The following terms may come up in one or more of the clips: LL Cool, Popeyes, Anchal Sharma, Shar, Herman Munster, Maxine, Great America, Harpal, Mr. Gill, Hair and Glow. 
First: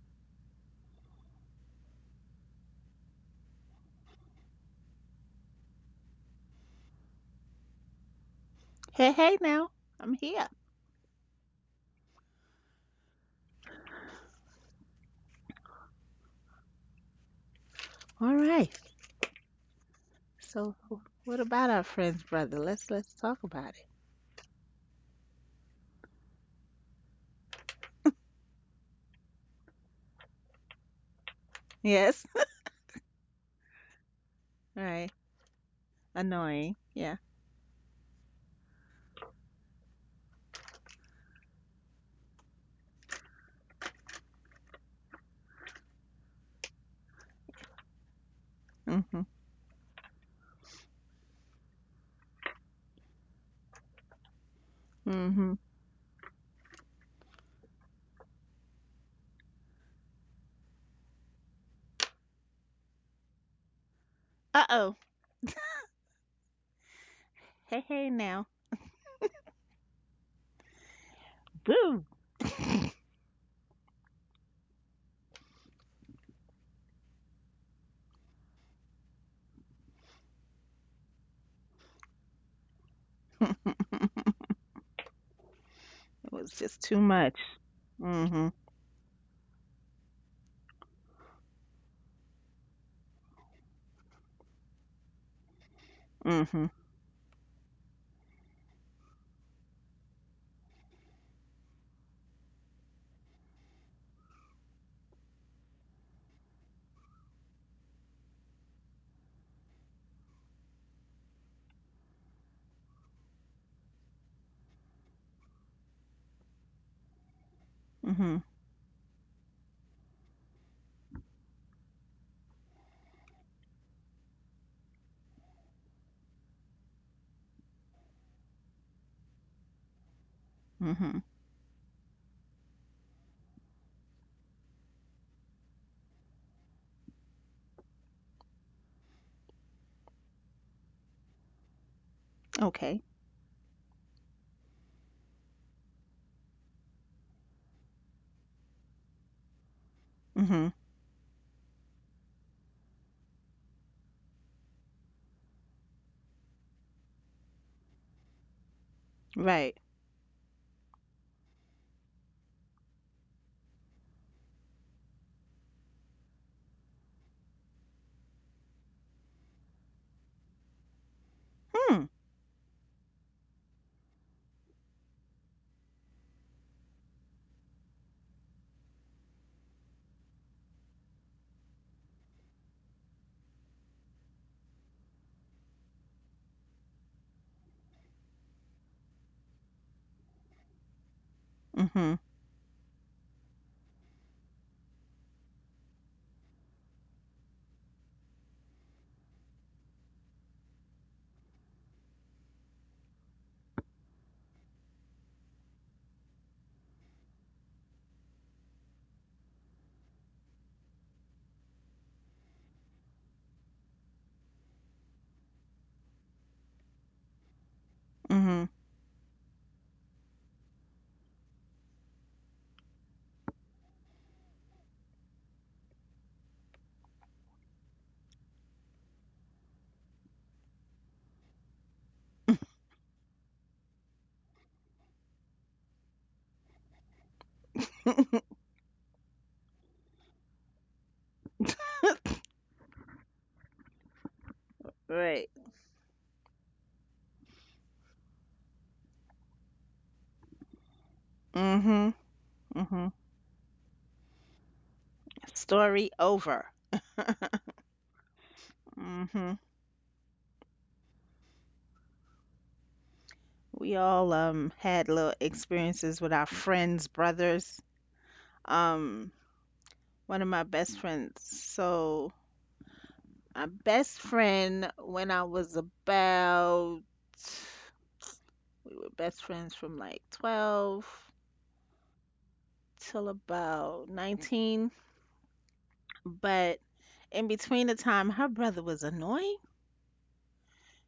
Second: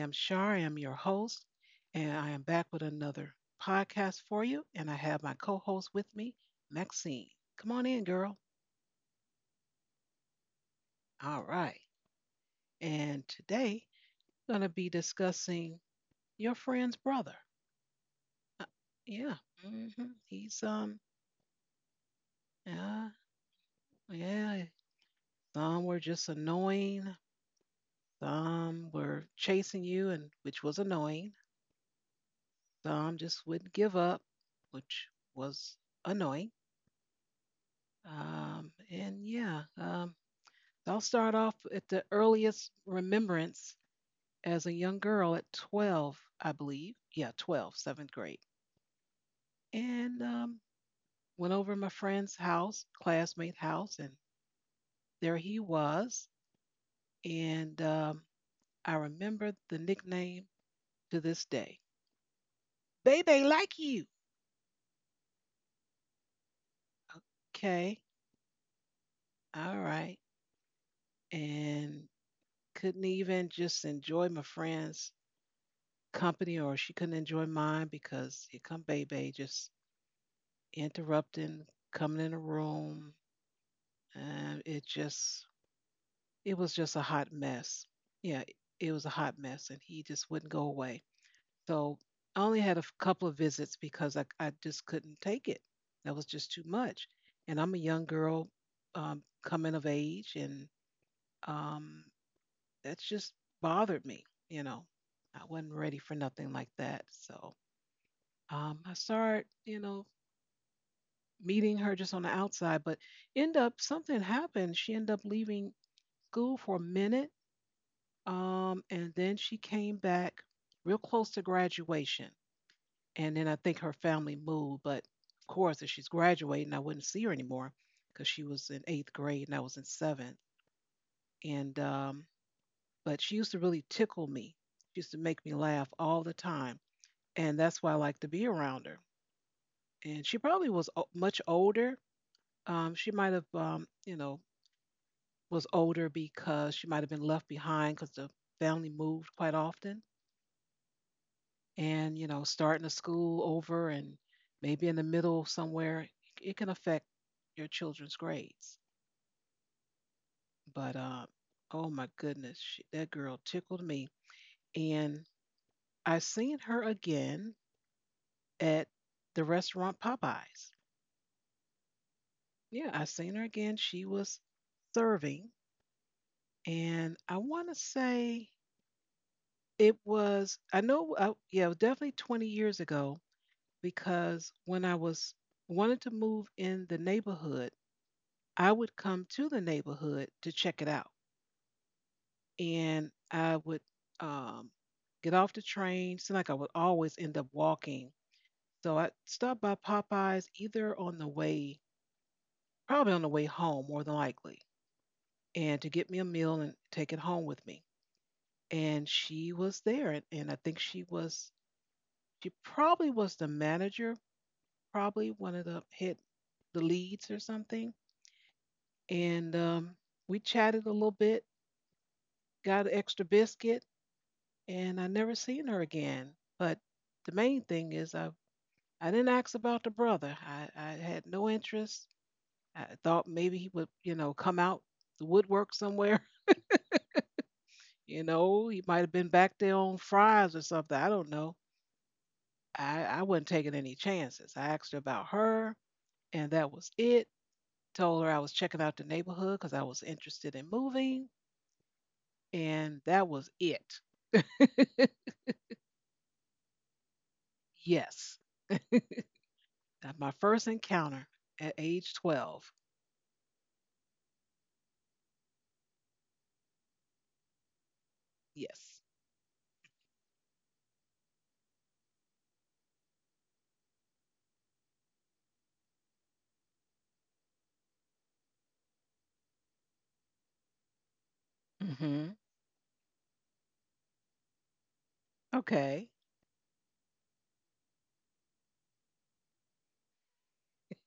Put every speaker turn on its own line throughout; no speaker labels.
am Shar, I am your host, and I am back with another podcast for you. And I have my co host with me, Maxine. Come on in, girl.
Hey, hey now. I'm here.
All right. And today, going to be discussing your friend's brother.
All right.
Uh, yeah, hmm he's,
So what about our friend's brother? Let's
yeah,
talk about it.
yeah. Some were just annoying, some were chasing you, and which was annoying.
Yes.
Some just wouldn't give up,
All right.
which was annoying.
Annoying. Yeah.
Um, and yeah, um, I'll start off at the earliest remembrance as a young girl at 12, I believe. Yeah, 12, seventh grade.
Mm-hmm.
And Went over to my friend's house, classmate house, and there
Mm-hmm.
he was. And I remember the nickname to this day. Bebe like you.
Uh-oh. Hey,
Okay,
hey now.
all right.
Boo.
And couldn't even just enjoy my friend's company or she couldn't enjoy mine because here come baby just interrupting, coming in the room. And it just,
It was
it was
just
just a
too
hot
much.
mess. Yeah,
Mm-hmm.
it was a hot mess and he just wouldn't go away. So I only had a couple of visits because I just couldn't take it. That was just too
Mm-hmm.
much. And I'm a young girl coming of age and um, that's just bothered me. You know, I wasn't ready for nothing like that. So I started, you know, meeting her just on the outside, but end up something happened. She ended up leaving school for a minute,
Mm-hmm.
and then she came back real close to graduation. And then I think her family moved, but of course, if she's graduating, I wouldn't see her anymore because she was in eighth grade and I was in seventh.
Mm-hmm.
And but she used to really tickle me. She used to make me laugh all the time. And that's why I like to be around her. And she probably was much older.
Okay.
She might have, you know, was older because she might have been left behind because the family moved quite often,
Mm-hmm.
and you know, starting a school over and maybe in the middle somewhere, it can affect your children's grades.
Right.
But oh my goodness, that girl tickled me, and I seen her again at the restaurant Popeyes.
Hmm.
Yeah, I seen her again. She was serving and I want to say it was I know I, yeah, it was definitely 20 years ago because when I was wanted to move in the neighborhood, I would come to the neighborhood to check it out,
Mm-hmm.
and I would um, get off the train. Seemed like I would always end up walking, so I stopped by Popeyes either on the way, probably on the way home, more than likely, and to get me a meal and take it home with me and she was there and I think she was she probably was the manager, probably one of the head, the leads or something.
Mm-hmm.
And we chatted a little bit, got an extra biscuit, and I never seen her again. But the main thing is, I didn't ask about the brother. I had no interest. I thought maybe he would, you know, come out the woodwork somewhere. You know, he might have been back there on fries or something. I don't know. I wasn't taking any chances. I asked her about
Right.
her, and that was it. Told her I was checking out the neighborhood because I was interested in moving,
Mm-hmm.
and
Mm-hmm.
that was it.
Story over.
Yes,
Mm-hmm.
that my first encounter at age 12.
We all had little experiences with our friends, brothers.
Yes.
Um, one of my best friends. So my best friend when I was about we were best friends from like 12
hmm
till about 19,
Okay.
but in between the time her brother was annoying.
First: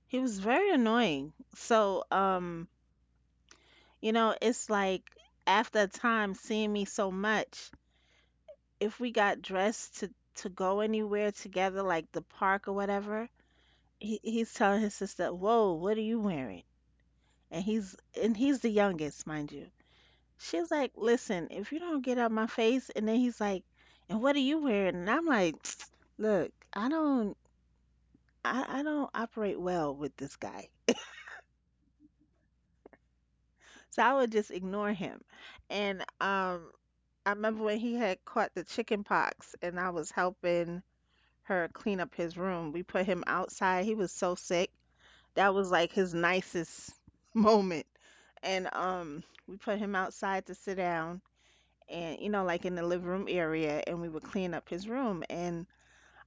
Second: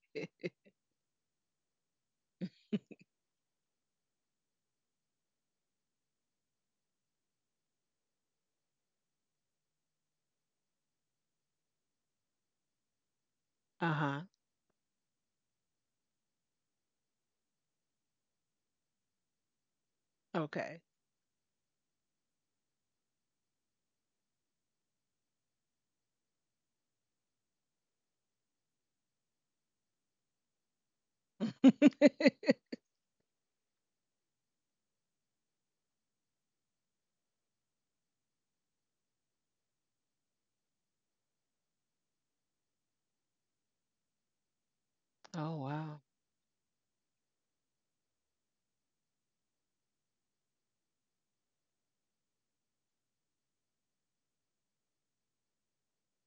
He was very annoying. You know, it's like after a time seeing me so much if we got dressed to go anywhere together, like the park or whatever,
Uh
he
huh.
he's telling his sister, "Whoa, what are you wearing?" And he's and he's the youngest, mind you. She's
Okay.
like, "Listen, if you don't get out my face," and then he's like, "And what are you wearing?" And I'm like, "Look, I don't." I don't operate well with this guy. So I would just ignore him. And I remember when he had caught the chicken pox and I was helping her clean up his room. We put him outside. He was so sick. That
Oh
was like
wow.
his nicest moment. And we put him outside to sit down and you know like in the living room area and we would clean up his room and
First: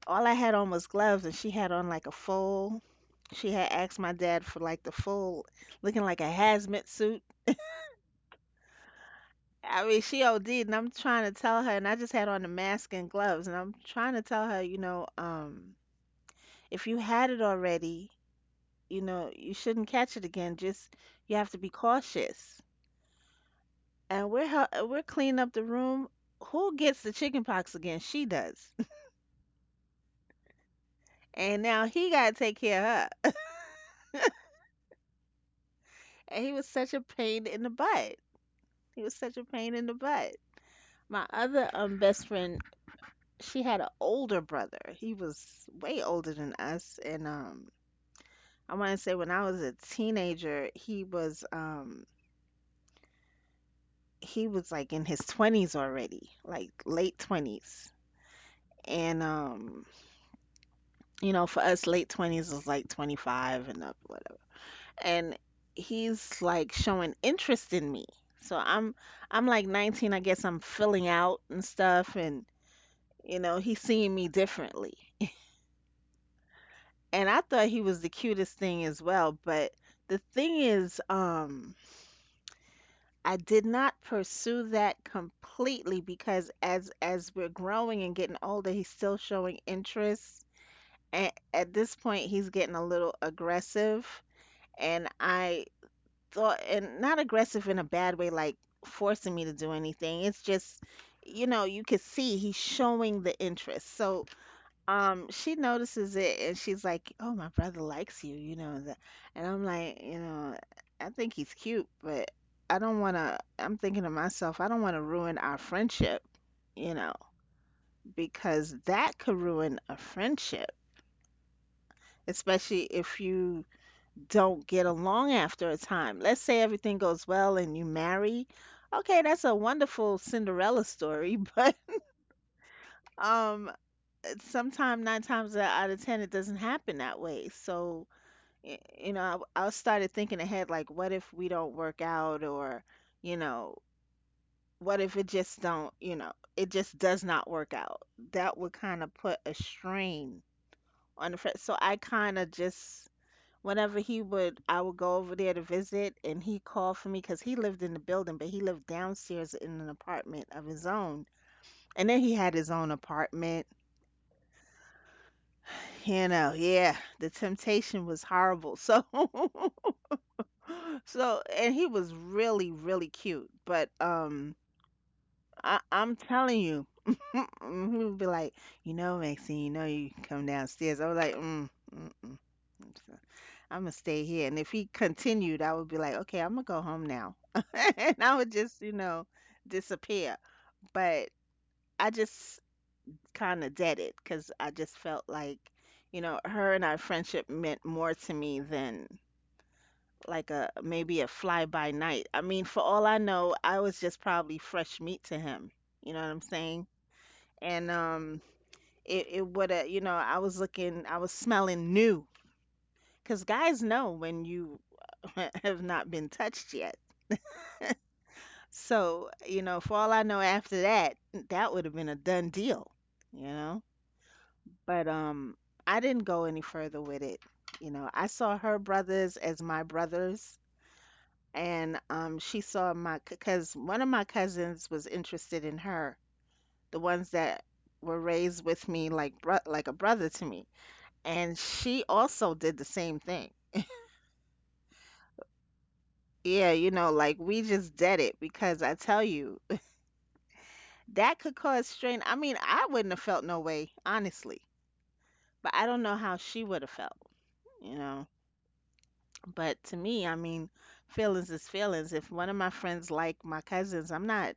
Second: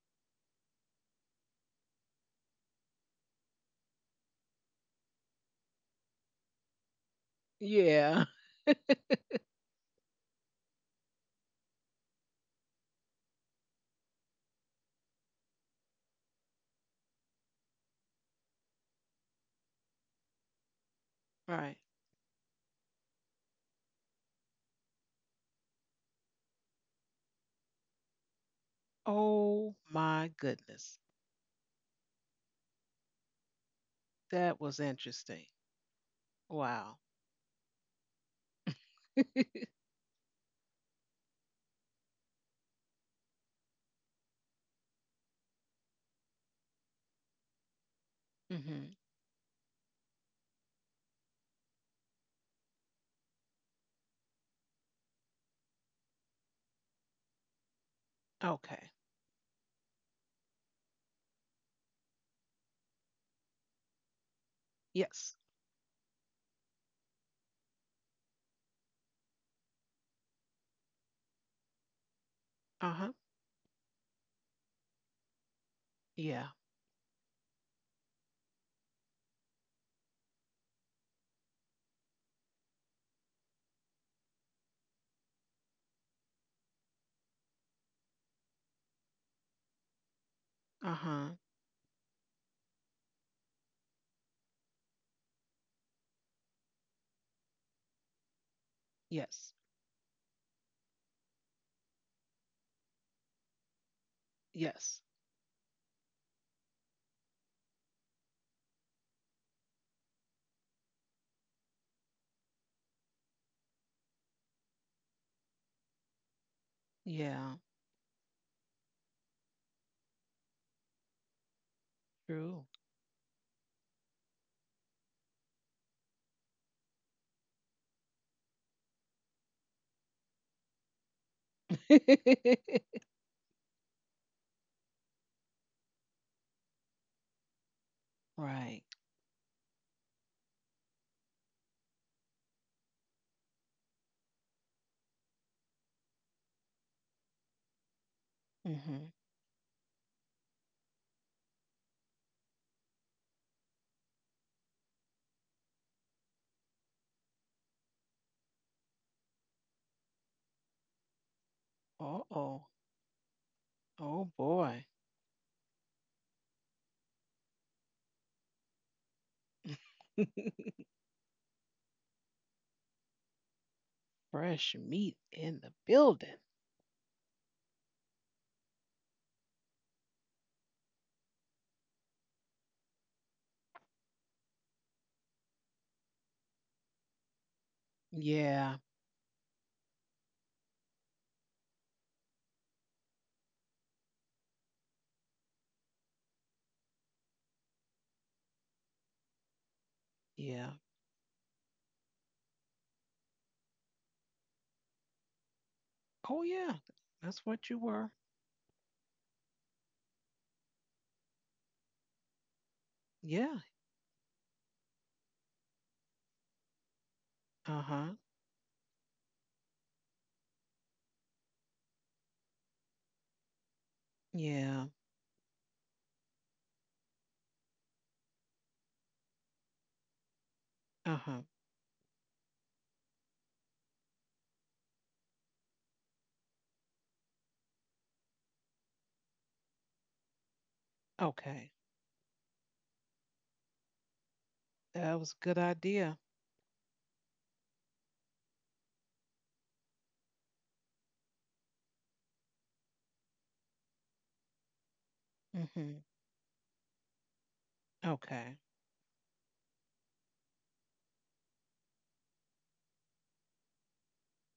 all I had on was gloves and she had on like a full, she had asked my dad for like the full looking like a hazmat suit.
Yeah.
I mean, she OD'd and I'm trying to tell her and I just had on the mask and gloves and I'm trying to tell her, you know, if you had it already, you know, you shouldn't catch it again. Just you have to be
Right.
cautious. And we're cleaning up the room. Who gets the chicken pox again? She does.
Oh my goodness.
And now he gotta take care of her.
That was interesting.
And he was such
Wow.
a pain in the butt. He was such a pain in the butt. My other best friend, she had an older brother. He was way older than us, and I want
hmm
to say when I was a teenager, he was like in his twenties already, like late 20s,
Okay.
and you know, for us, late 20s is like 25 and up, whatever. And
Yes.
he's like showing interest in me. So I'm like 19, I guess I'm filling out and stuff and
Uh huh.
you know, he's seeing me differently.
Yeah.
And I thought he was the cutest thing as well, but the thing is, I did not pursue that completely because as we're growing and getting older, he's still showing interest.
Uh huh.
And at this point, he's getting a little aggressive and I thought, and not aggressive in a bad way like forcing me to
Yes.
do anything, it's just you know you could see he's showing the interest. so
Yes.
um she notices it and she's like, oh, my brother likes you, you know that. And I'm like, you know, I think he's cute, but I'm thinking to myself, I don't want to ruin our friendship, you know,
Yeah.
because that could ruin a friendship,
True.
especially if you don't get along after a time. Let's say everything goes well and you marry. Okay, that's a wonderful Cinderella story, but um, sometime nine times out of ten, it doesn't happen that way. So,
Right.
you know, I started thinking ahead, like, what if we don't work out? Or, you know, what if it just don't, you know, it just does not work out? That would kind of
Mm-hmm.
put a strain on the friend. So I kind of just whenever he would, I would go over there to visit, and he called for me because he lived in the building, but he lived downstairs in an apartment of his own. And then he had his
Uh-oh.
own apartment.
Oh boy.
You know, yeah, the temptation was horrible. So, so, and he was really, really cute. But
Fresh meat in
I,
the
I'm
building.
telling you, he would be like, you know, Maxine, you know, you come downstairs. I was like, mm, mm, mm. I'm gonna stay here. And if he continued, I would be like, okay, I'm gonna go home now. And I would just,
Yeah.
you know, disappear. But I just kind of did it because I just felt like, you know, her and our friendship meant more to me than like a
Yeah.
maybe a fly by night. I mean, for all I know, I was just probably fresh meat to him. You know what I'm
Oh yeah.
saying?
That's what you
And
were.
um, it, it would have, you know, I was looking, I was smelling new because
Yeah.
guys know when you have not been touched yet.
Uh-huh.
So, you know, for all I know after that, that would have been a done deal, you know?
Yeah.
But I didn't go any further with it. You know, I saw her brothers as my brothers,
Uh-huh.
and she saw my cuz one of my cousins was interested in her, the ones that were raised with me like like a brother to me. And
Okay.
she also did the same thing.
That was a good idea.
Yeah, you know, like we just did it because I tell you, that could cause strain. I mean, I wouldn't have felt no way, honestly. But I
Mm-hmm.
don't know how she would have felt, you know.
Okay.
But to me, I mean, feelings is feelings. If one of my friends like my cousins,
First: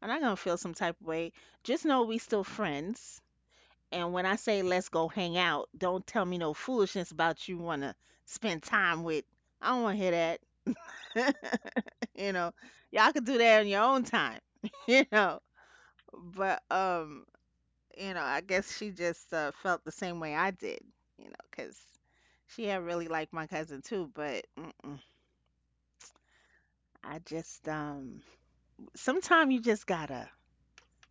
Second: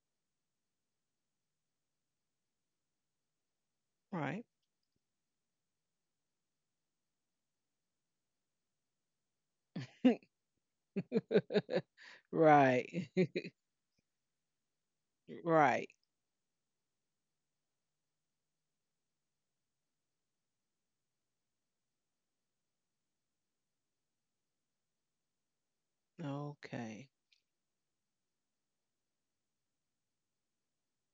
I'm not gonna feel some type of way. Just know we still friends. And when I
Right.
say let's go hang out, don't tell me no foolishness about you wanna spend time with. I don't wanna hear that. You know,
Right.
y'all can do that on your own time, you know.
Right.
But you know, I guess she just felt the same way I did, you know, because she had really liked my cousin too. But mm-mm,
Okay.
I just, sometimes you just gotta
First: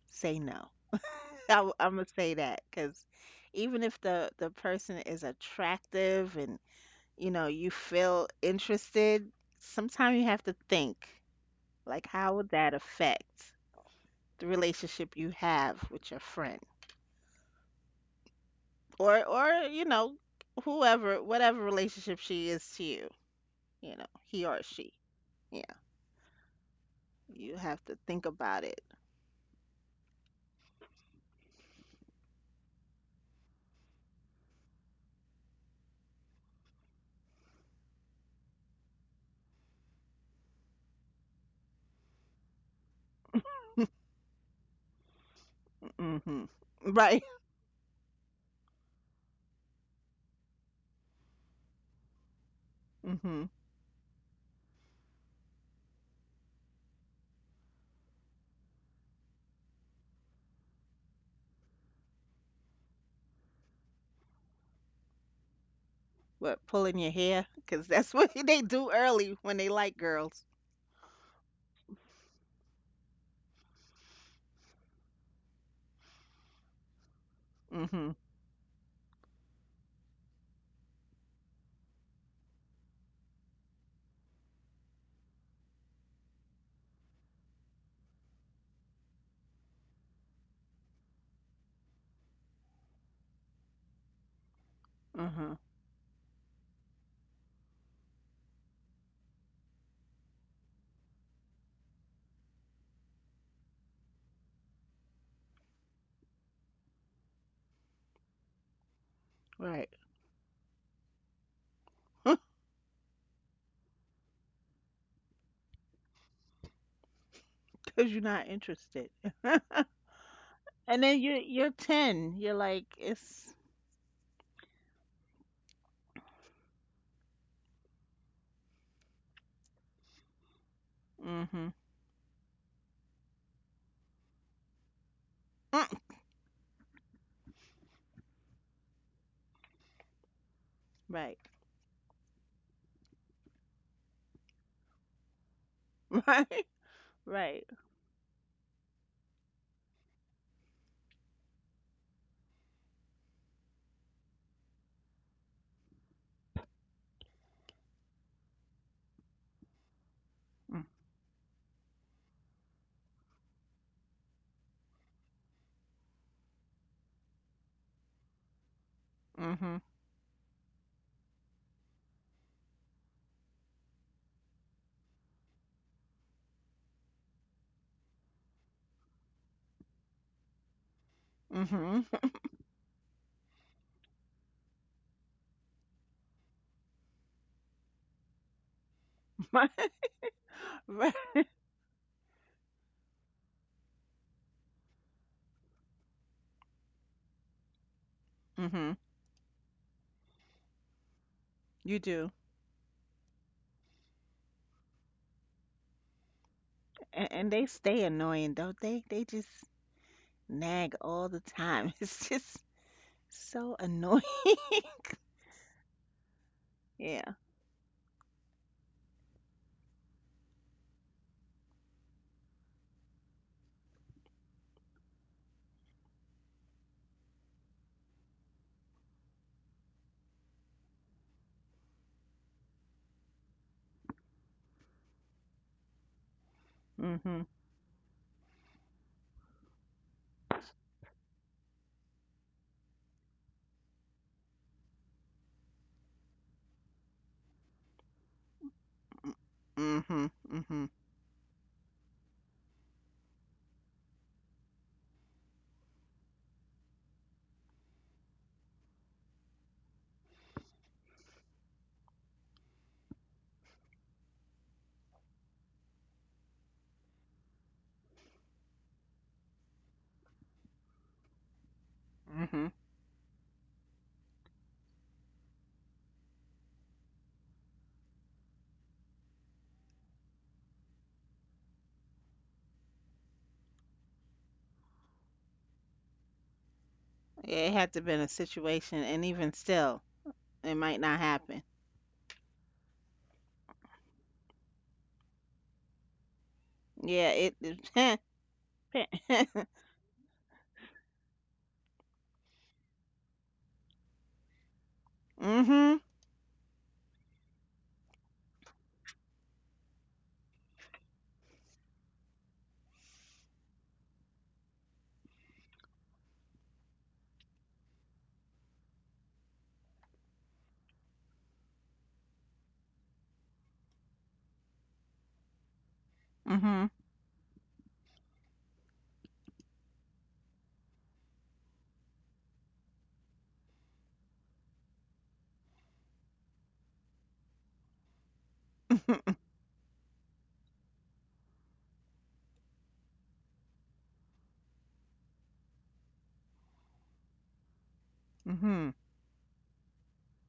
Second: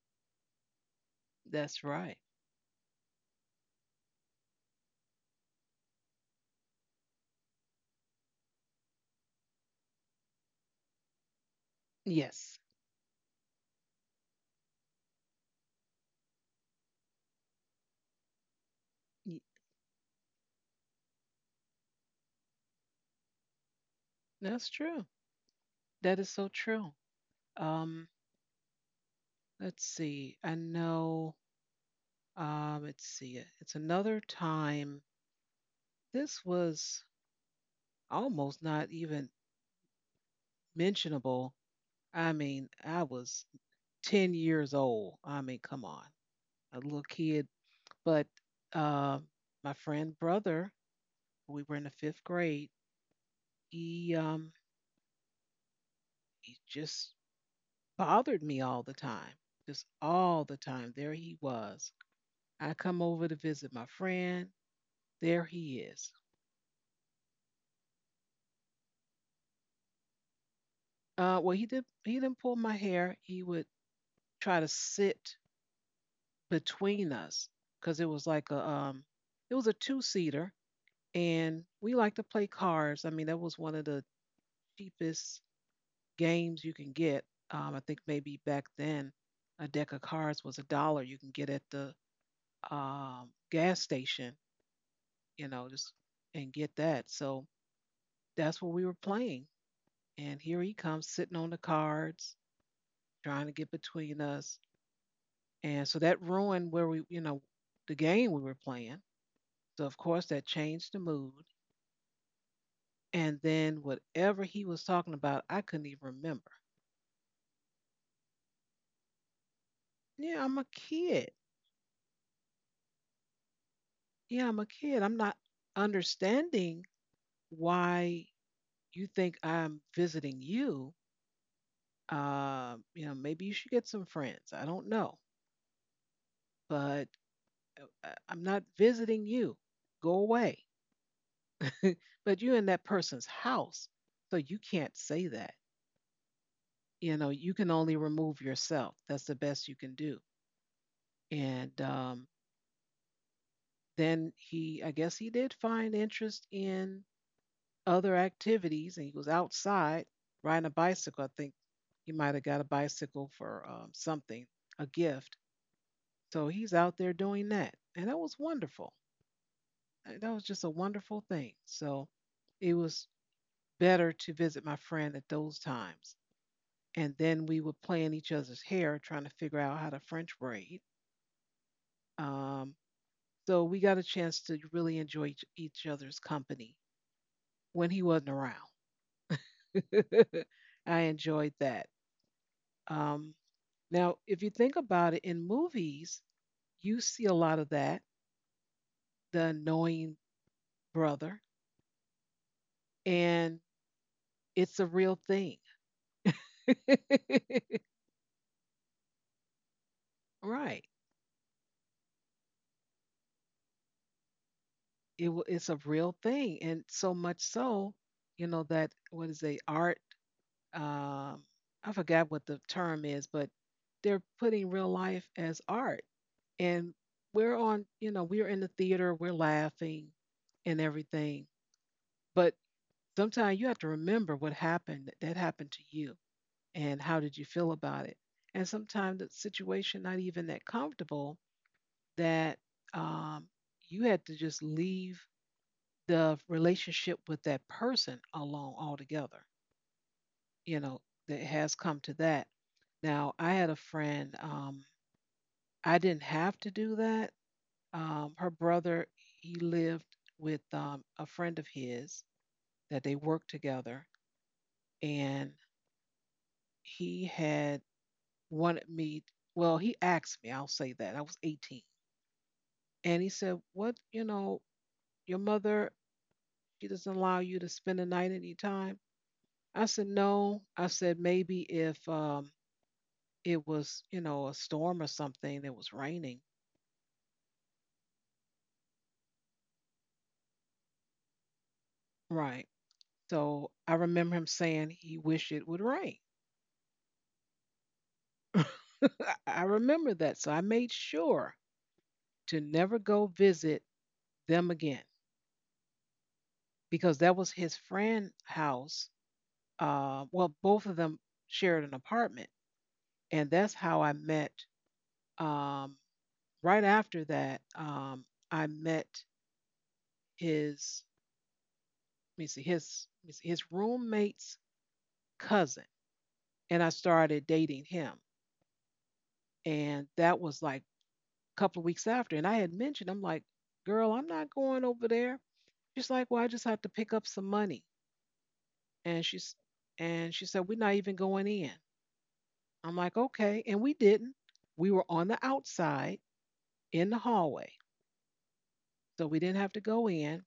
say no. I
That's
am gonna
right.
say that because even if the person is attractive and you know you feel interested, sometimes you have to think like, how would
Yes.
that affect the relationship you have with your friend, or
Y-
or you know, whoever, whatever relationship she is to you, you know, he or
That's
she.
true.
Yeah,
That is so true.
you have to
Um,
think about it.
let's see. I know. Let's see. It's another time. This was almost not even mentionable. I mean, I was 10 years old. I mean, come on,
Hmm.
a little
Right.
kid. But uh, my friend brother, we were in the fifth grade.
Hmm.
He um, he just bothered me all the time. Just all the time. There he was. I come over to visit my friend. There he is.
What, pulling your hair? Because that's what they do early when they like girls.
Well, he did. He didn't pull my hair. He would try to sit between us because
Hmm.
it was like a it was a two seater, and we like to play cards. I mean, that was one of the cheapest games you can get. I think maybe back then, a deck of cards was a dollar you can get at the gas station.
Hmm.
You know, just and get that. So that's what we were playing. And here he comes sitting on the cards, trying to get between us. And so that ruined where we, you know, the game we were playing.
Right.
So of course that changed the mood. And then whatever he was talking about, I couldn't even remember.
Because you're not interested.
Yeah, I'm a
And then
kid.
you're 10. You're like, it's...
Yeah, I'm a kid. I'm not understanding why you think I'm visiting you.
Hmm.
You know, maybe you should get some friends. I don't know, but I'm not visiting you. Go away.
Right.
But you're in that person's house, so you can't say that.
Right.
You know you
Right.
can only remove yourself, that's the best you can do. And then he I guess he did find interest in other activities and he was outside riding a bicycle. I think he might have got a bicycle for something, a gift. So he's out there doing that and that was wonderful.
Mm-hmm.
That was just a wonderful thing. So it was better to visit my friend at those times, and then we would play in each other's hair trying to figure out how to french braid.
Mm-hmm.
um, So we got a chance to really enjoy each other's company when he wasn't around.
Right.
I
Right.
enjoyed that. Um, now, if you think about it, in movies, you see a lot of that,
Mm-hmm.
the annoying brother,
You do.
and it's a real thing.
And they stay annoying, don't they? They just
Right.
nag all the time. It's just so annoying.
It's a real thing, and so
Yeah.
much so, you know that what is a art um, I forgot what the term is, but they're putting real life as art. And we're on, you know, we're in the theater, we're laughing and everything. But sometimes you have to remember what happened that happened to you and how did
Mhm.
you feel about it. And sometimes the situation not even that comfortable that um, you had to just leave the relationship with that person alone altogether.
Mm- Mhm.
You
Mhm.
know, that has come to that. Now, I had a friend, I didn't have to do that. Her brother, he lived with a friend of his that they worked together, and he had wanted me, well, he asked me, I'll say that. I was 18.
Mhm.
And he said, what, you know, your mother, she doesn't allow you to spend the night any time? I said, no. I said, maybe if it was, you know, a storm or something that was raining.
Yeah, it had to been a situation, and even still, it might not happen.
Right. So I remember him saying he wished it would rain.
Yeah. It. It.
I I remember that. So I made sure to never go visit them again
Mhm.
because that was his friend's house. Well, both of them shared an apartment. And that's how I met, um, right after that, I met his, let me see, his roommate's cousin. And I
Mhm.
started dating him. And that was like couple of weeks after. And I had mentioned, I'm like, girl, I'm not going over there. She's like, well, I just have to pick up some money. And she's and she said, we're not even going in. I'm like, okay. And we didn't. We were on the outside in the hallway.
Mhm.
So we didn't have to go in.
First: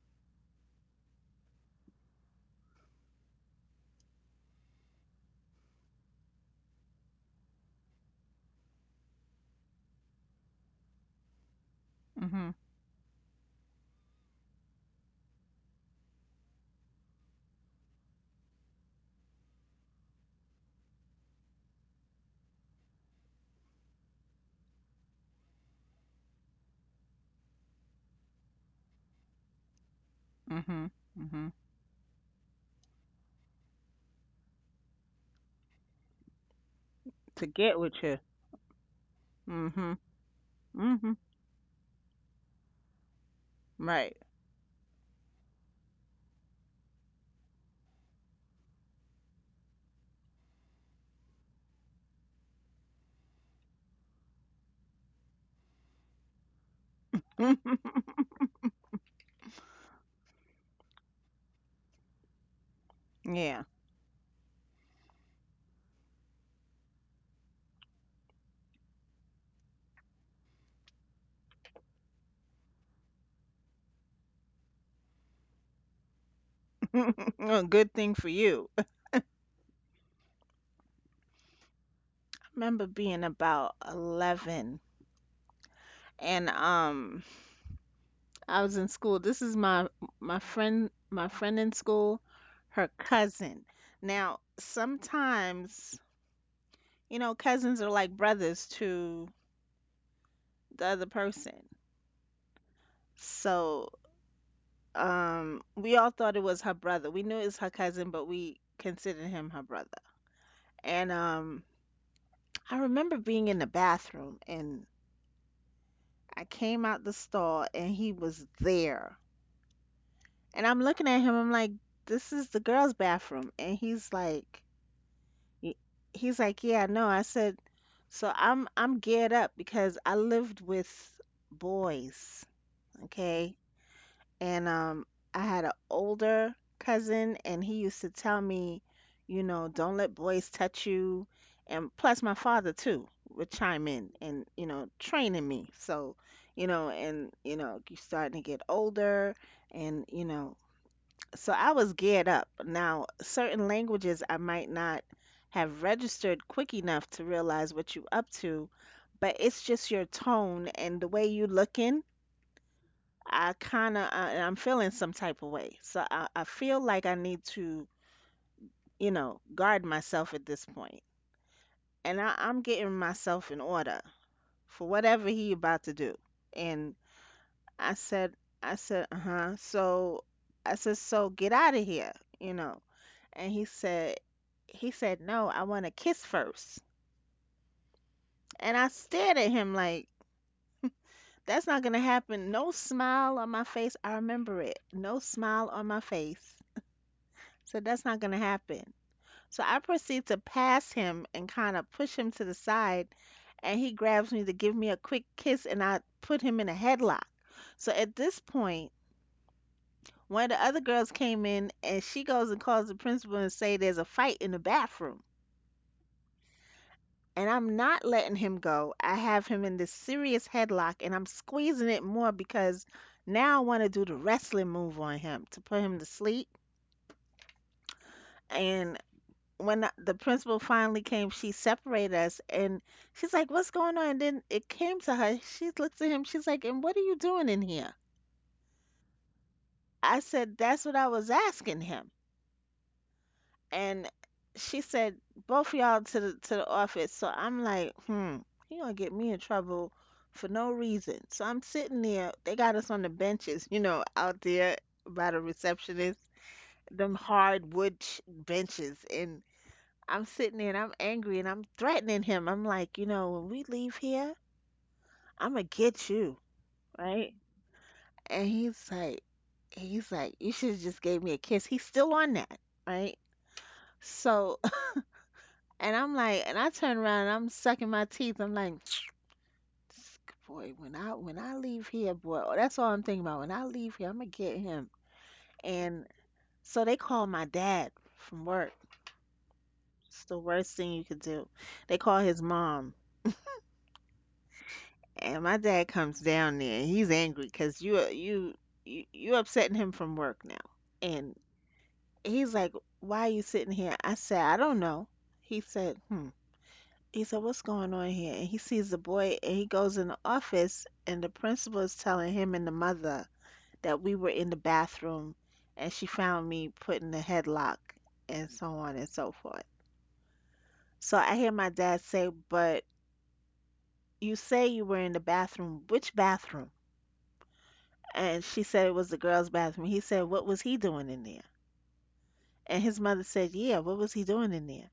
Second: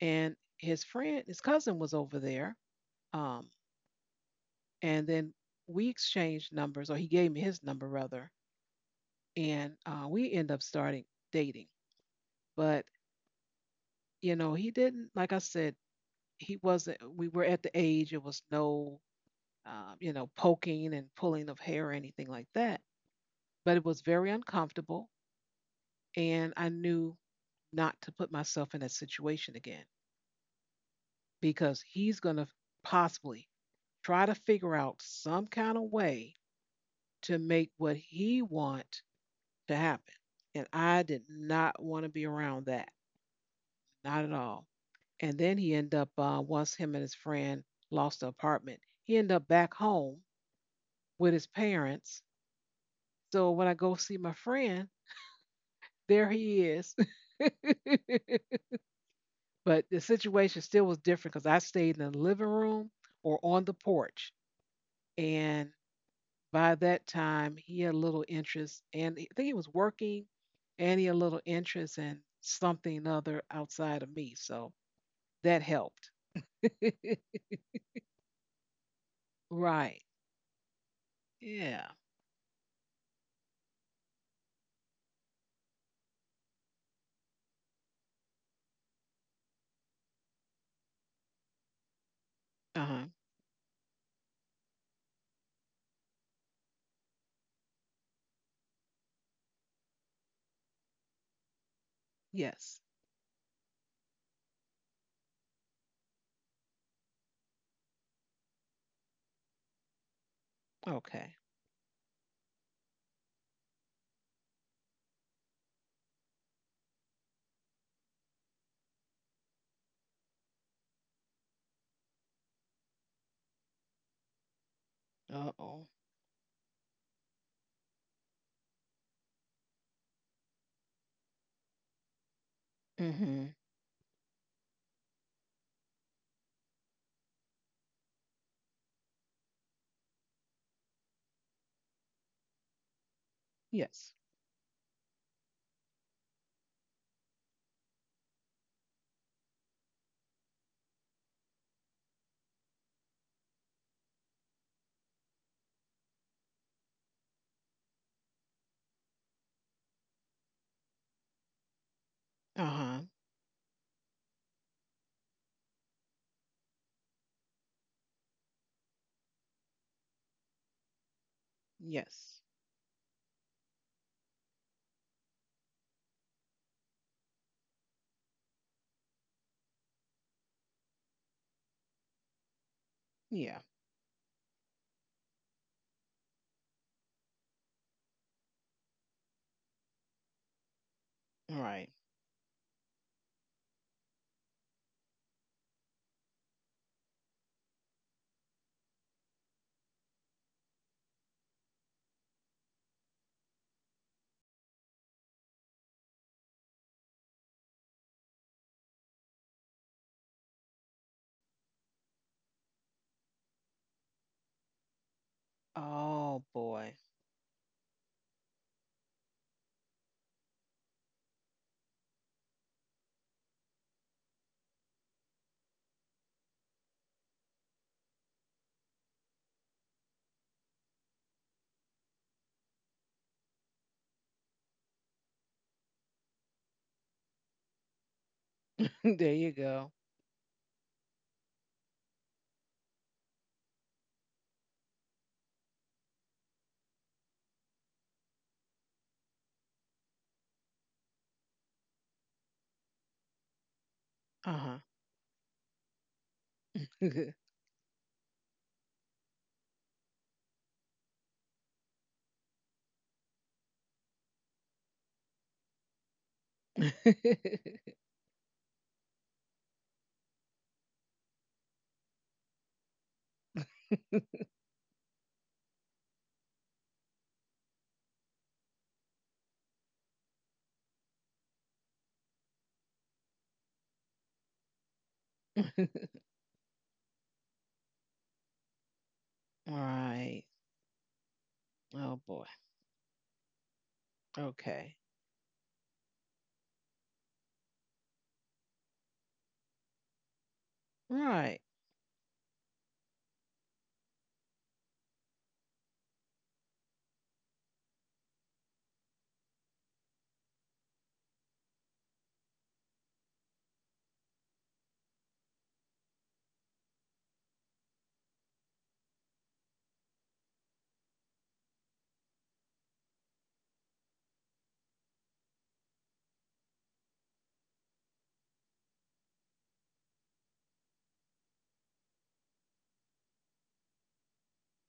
And his friend, his cousin was over there. Um, and then we exchanged numbers, or he gave me his number rather, and we end up starting dating.
Mhm.
But you know, he didn't, like I said, he wasn't we were at the age it was no you know poking and pulling of hair or anything like that, but it was very uncomfortable and I knew not to put myself in that situation again
Mhm. Mhm.
because he's going to possibly try to figure out some kind of way to
To
make
get
what
with you.
he wants to
Mhm.
happen, and I
Mhm.
did not want to be around that,
Right.
not at all. And then he ended up once him and his friend lost the apartment he ended up back home with his parents. So when I go see my friend, there he is. But the situation still was different because I stayed in the living room or on
Yeah.
the porch. And by that time, he had a little interest, and I think he was working, and he had a little interest in something other outside of me. So that helped.
A good thing for you.
Right. Yeah.
Remember being about 11 and I was in school. This is my my friend in school,
Uh
her
huh.
cousin. Now, sometimes, you know, cousins are like brothers to the other person.
Yes.
So, we all thought it was her brother. We knew it was her cousin, but we considered him her brother. And
Okay.
I remember being in the bathroom and I came out the stall and he was there. And I'm looking at him, I'm like, this is the girls' bathroom. And he's like,
Uh
Y-
oh.
he's like, yeah, no. I said, so I'm geared up because I lived with boys,
Mm hmm.
okay? And I had an older cousin and he used to tell me, you know, don't let boys touch you. And plus my father too would chime
Yes.
in and, you know, training me. So, you know, and you know, you are starting to get older and, you know, so I was geared up. Now, certain languages I might not have registered quick enough to realize what you up to, but it's just your tone and the way you looking.
Uh huh.
I kind of, I'm feeling some type of way. So I feel like I need to, you know, guard myself at this point. And
Yes.
I'm getting myself in order for whatever he about to do. And I said, uh huh. So I said, so get out of here, you know. And
Yeah.
he said, no, I want to kiss first. And I stared at him like,
All
that's not
right.
going to happen. No smile on my face. I remember it. No smile on my face. So that's not going to happen. So I proceed to pass him and kind of push him to the side. And he grabs me to give me a quick kiss, and I put him in a headlock. So at this point, one of the other girls came in and she goes and calls the principal and say there's a fight in the bathroom.
Oh boy.
And I'm not letting him go. I have him in this serious headlock and I'm squeezing it more because now I want to do the wrestling move on him to put him to sleep. And when the principal finally came, she separated us and she's like, "What's going on?" And then it came to her. She looks at him. She's like, "And what are you doing in here?"
There you go.
I said, "That's what I was asking him." And she said, "Both y'all to the office." So I'm like, hmm, he gonna get me in trouble for no reason. So I'm sitting there. They got us on the benches, you know, out there
Uh-huh.
by the receptionist, them hardwood benches, and I'm sitting there and I'm angry and I'm threatening him. I'm like, you know, "When we leave here, I'm gonna get you, right?" And he's like, "You should have just gave me a kiss." He's still on that, right? So and I'm like, and I turn around and I'm sucking my teeth. I'm like, "This boy, when I leave here, boy," oh, that's all I'm thinking about. "When I leave here, I'm gonna get him." And so they call my dad from work. It's the
Right.
worst thing you could do. They
Oh
call his
boy.
mom,
Okay.
and my dad comes down there. And he's angry because you upsetting him from work now. And
Right.
he's like, "Why are you sitting here?" I said, "I don't know." He said, "Hmm." He said, "What's going on here?" And he sees the boy and he goes in the office and the principal is telling him and the mother that we were in the bathroom and she found me put in the headlock and so on and so forth. So I hear my dad say, "But you say you were in the bathroom. Which bathroom?" And she said it was the girls' bathroom. He said, "What was he doing in there?" And his mother said, "Yeah, what was he doing in there?"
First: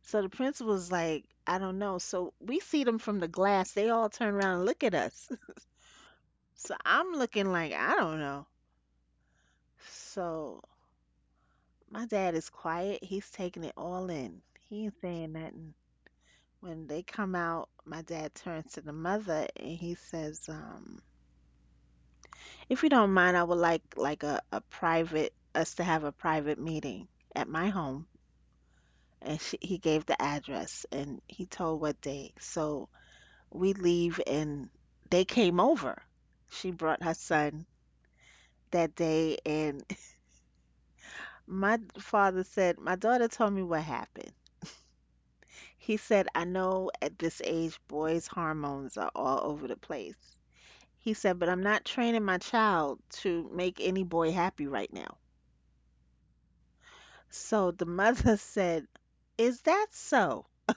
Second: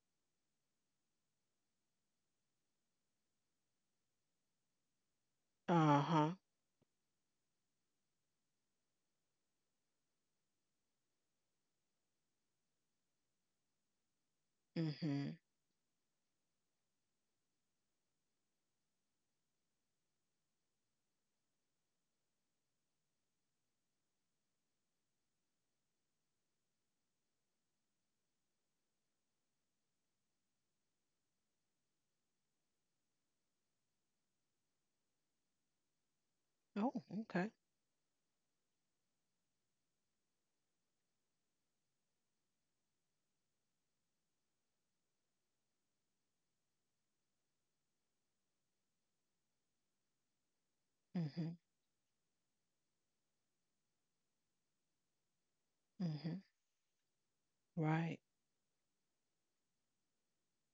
So the principal's like, "I don't know." So we see them from the glass. They all turn around and look at us.
Uh-huh.
So I'm looking like, I don't know. So my dad is quiet. He's taking it all in. He ain't
Mm-hmm.
saying nothing. When they come out, my dad turns to the mother and he says, "If you don't mind, I would like a private us to have a private meeting at my home." And she, he gave the address and he told what day. So we leave and they came over. She
Oh,
brought her
okay.
son that day, and my father said, "My daughter told me what happened." He said, "I know at this age boys' hormones are all over the place." He said, "But
Mm-hmm.
I'm not training my child to make any boy happy right now."
Mm-hmm.
So the
Right.
mother said, "Is that so?"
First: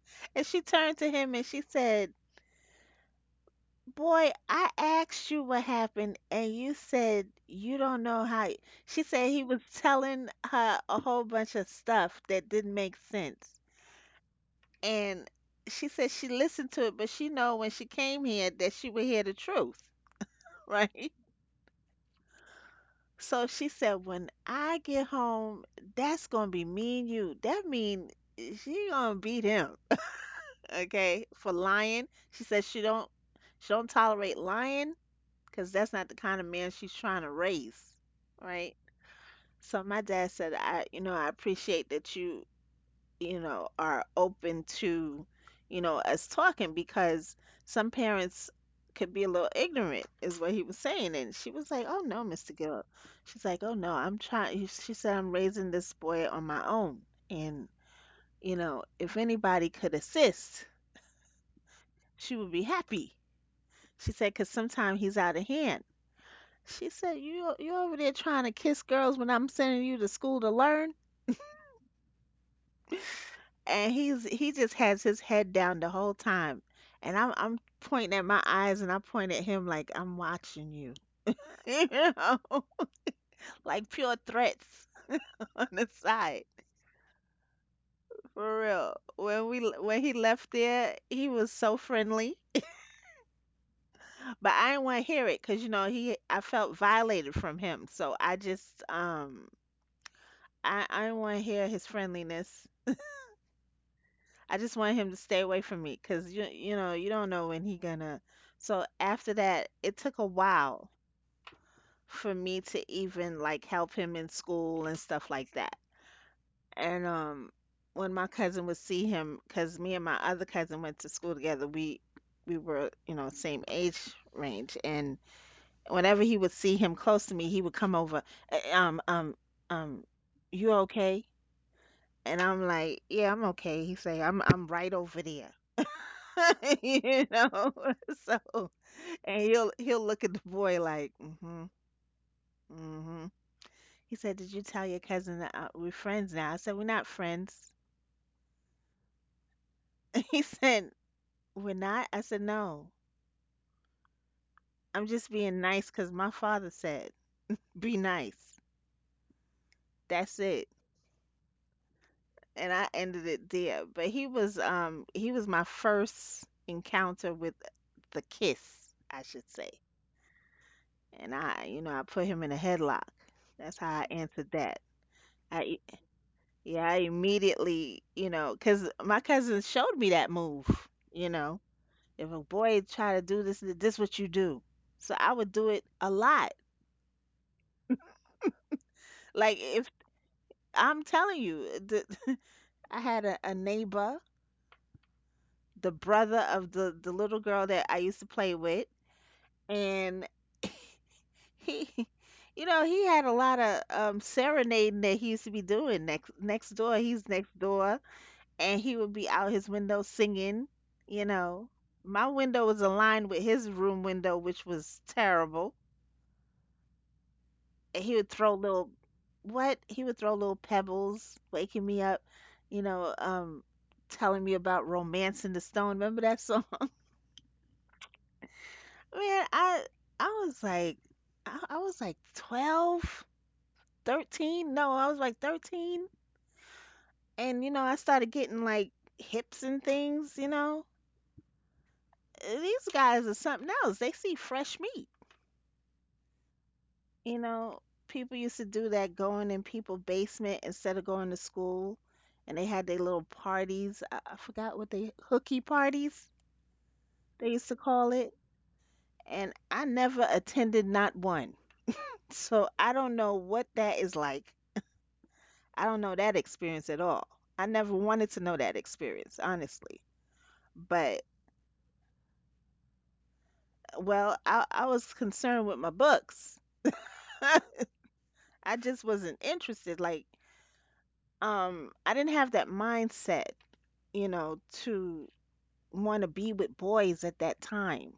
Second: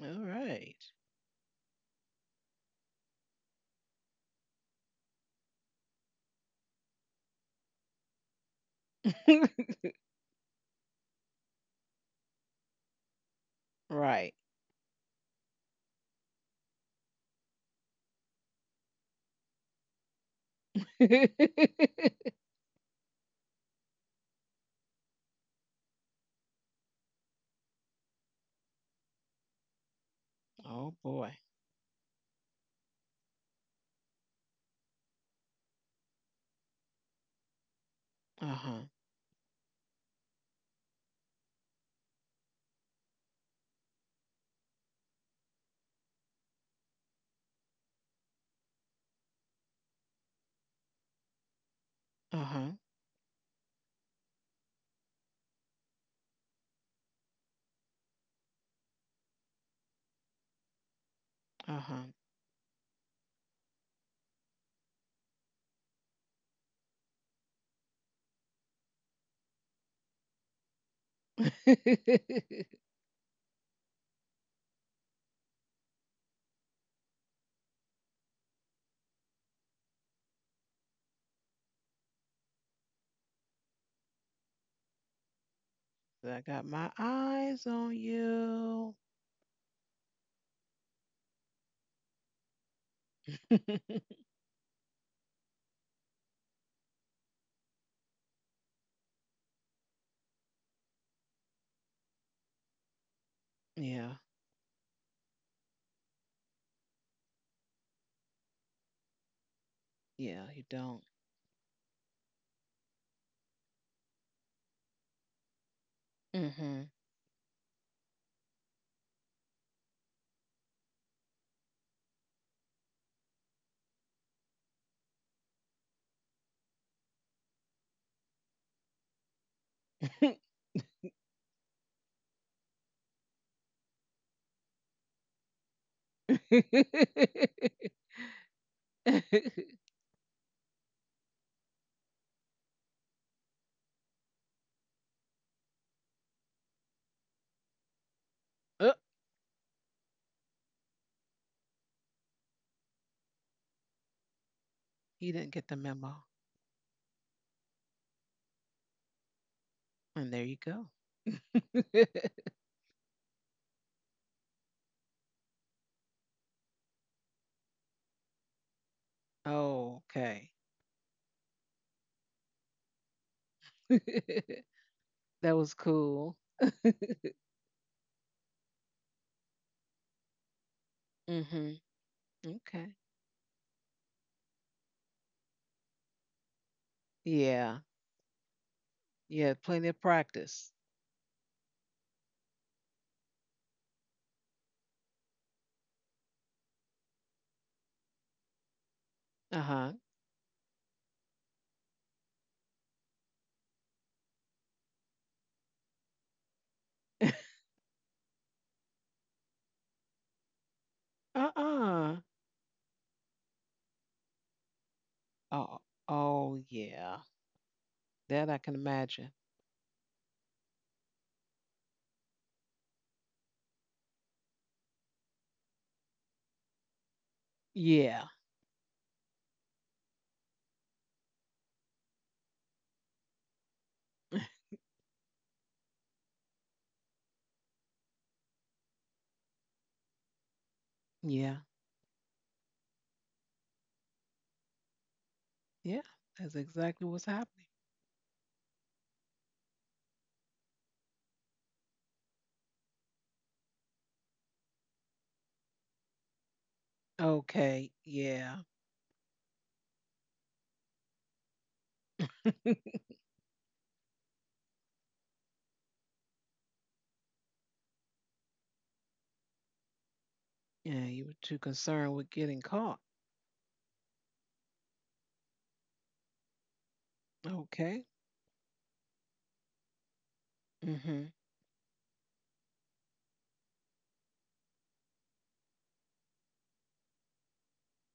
All
And she
right.
turned to him and she said, "Boy, I asked you what happened, and you said you don't know how. She said he was telling her a whole bunch of stuff that didn't make sense.
Right.
And she said she listened to it, but she know when she came here that she would hear the truth, right? So she said, "When I get home, that's gonna be me and you." That mean she gonna beat him,
Oh
okay?
boy.
For lying. She said she don't tolerate lying because that's not the kind of man she's trying to raise, right?
Uh-huh.
So my dad said, "I, you know, I appreciate that you know, are open to, you know, us talking because some parents could be a little ignorant," is what he was saying. And she was like, "Oh no, Mr.
Uh-huh.
Gill." She's like, "Oh no, I'm trying." She said, "I'm raising this boy on my own. And, you know, if anybody could assist,"
Uh-huh.
she would be happy. She said, "Because sometimes he's out of hand." She said, You over there trying to kiss girls when I'm sending you to school to learn?" And he just has his head down the whole time. And I'm pointing at my eyes and I point at him like, "I'm watching you." You know? Like pure threats on the
I
side.
got my eyes on
For
you.
real. When he left there, he was so friendly, but I didn't want to hear it cuz you know, he I felt violated from him. So I just I didn't want to hear his friendliness.
Yeah.
I just want him to stay away from me cuz you know, you don't know when he gonna. So after that, it took a
Yeah, you
while
don't.
for me to even like help him in school and stuff like that.
Mm-hmm.
And when my cousin would see him, cuz me and my other cousin went to school together, we were, you know, same age range, and whenever he would see him close to me, he would come over, "Uh, um um um you okay?" And I'm like, "Yeah, I'm okay." He's like, I'm right over there." You know. So and he'll look at the boy like, mm-hmm, mm-hmm. He said, "Did you tell your cousin that we're friends now?" I said, "We're not friends."
Oh,
He said, "We're not?" I said, "No. I'm
he
just
didn't
being
get the
nice because
memo.
my father said, 'Be nice.'"
And
That's
there you
it.
go.
And I ended it there. But he was my first encounter with the kiss, I should say.
Okay.
And I, you know, I put him in a headlock. That's how I answered that.
That was
I
cool.
Yeah, I immediately, you know, 'cause my cousin showed me that move, you know.
Hmm.
"If a boy
Okay.
try to do this, this what you do." So I would do it a lot.
Yeah. Yeah.
Like
Plenty
if
of practice.
I'm telling you, the, I had a neighbor, the brother of the little girl that I used to play with,
Uh huh.
and he, you know, he had a lot of serenading that he used to be doing next door. He's next door, and he would be out his window singing. You know,
Uh.
my window was aligned with his room window, which was terrible.
Oh, oh, yeah.
He would
That
throw
I can
little
imagine.
what he would throw little pebbles waking me up, you know, telling me about romance in the stone, remember that song?
Yeah.
Man, I was like, I was like 12, 13. No, I was like 13. And you know, I started getting like hips and things, you know.
Yeah.
These guys are something else, they see fresh meat.
Yeah. That's exactly what's
You
happening.
know, people used to do that, going in people basement instead of going to school, and they had their little parties. I forgot what they hooky parties they used to
Okay.
call it,
Yeah.
and I never attended not one. So
Yeah.
I don't know what that is like. I don't know that experience at all. I never wanted to know that experience, honestly. But
You were too concerned with getting caught.
well, I was concerned with my books.
Okay.
I just wasn't interested. Like,
Mm-hmm.
I didn't have that mindset, you know, to want to be with boys at that time.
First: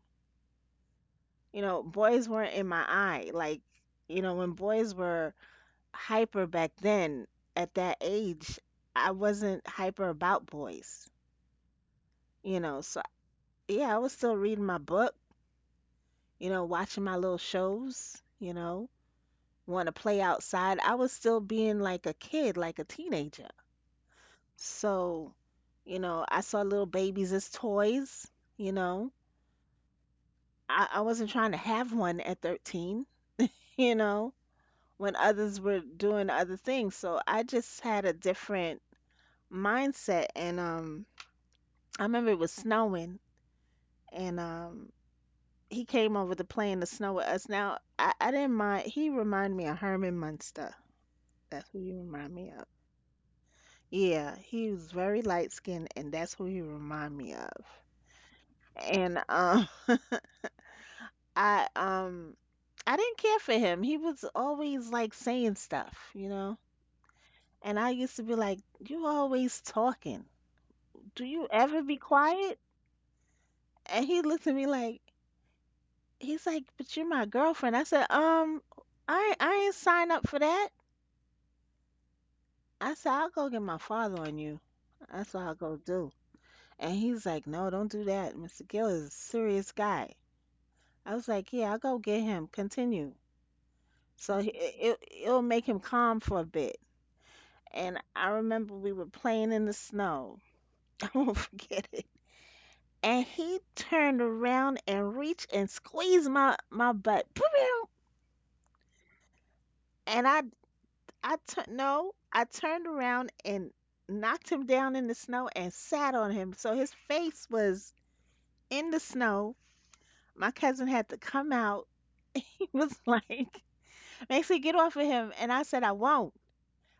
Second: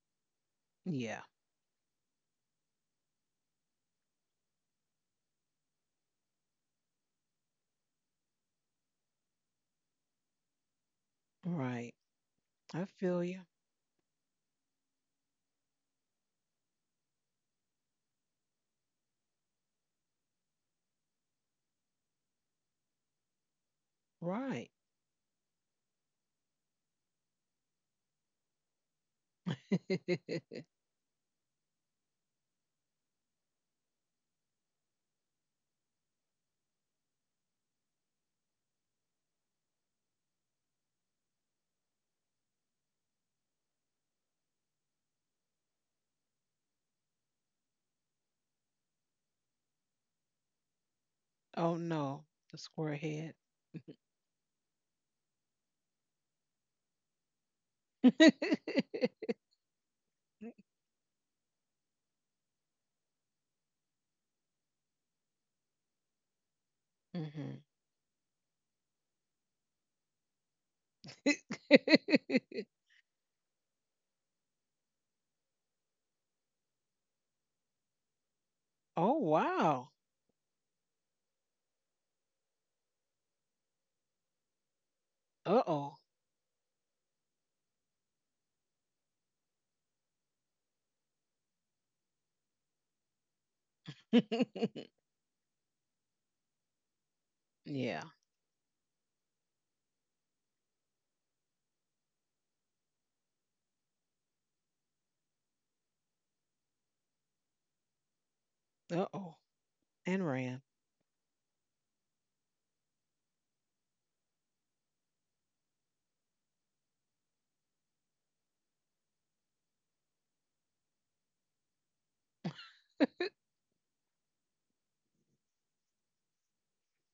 Yeah.
You know, boys weren't in my eye. Like, you know, when boys were hyper back then at that age, I wasn't hyper about boys,
Right.
you know.
I
So,
feel you.
yeah, I was still reading my book, you know, watching my little shows, you know, want to play outside. I was still being like a kid, like a teenager.
Right.
So, you know, I saw little babies as toys, you know. I wasn't trying to have one at 13, you know, when others were doing other things. So I just had a different mindset. And I remember it was snowing, and he came over to play in the snow with us. Now I didn't mind. He reminded me of Herman Munster. That's
Oh
who you
no,
remind me
the
of.
square head.
Yeah, he was very light skinned, and that's who he remind me of. And I um, I didn't care for him. He was always like saying stuff, you know.
Hmm.
And I used to be like, "You always talking. Do you ever be quiet?" And he looked at me like, "But you're my girlfriend." I said,
Oh
I ain't
wow.
sign up for that. I said, "I'll go get my father on you. That's what
Uh
I'll go
oh.
do." And he's like, "No, don't do that. Mr. Gill is a serious guy." I was like, "Yeah, I'll go get him. Continue." So it'll make him calm for a bit.
Yeah.
And I remember we were playing in the snow. I won't forget it. And he turned around and reached and squeezed my butt.
Uh oh. And
And
ran.
I tur no, I turned around and knocked him down in the snow and sat on him. So his face was in the snow. My cousin had to come out. He was like, Maxie, get off of him. And I said, I won't.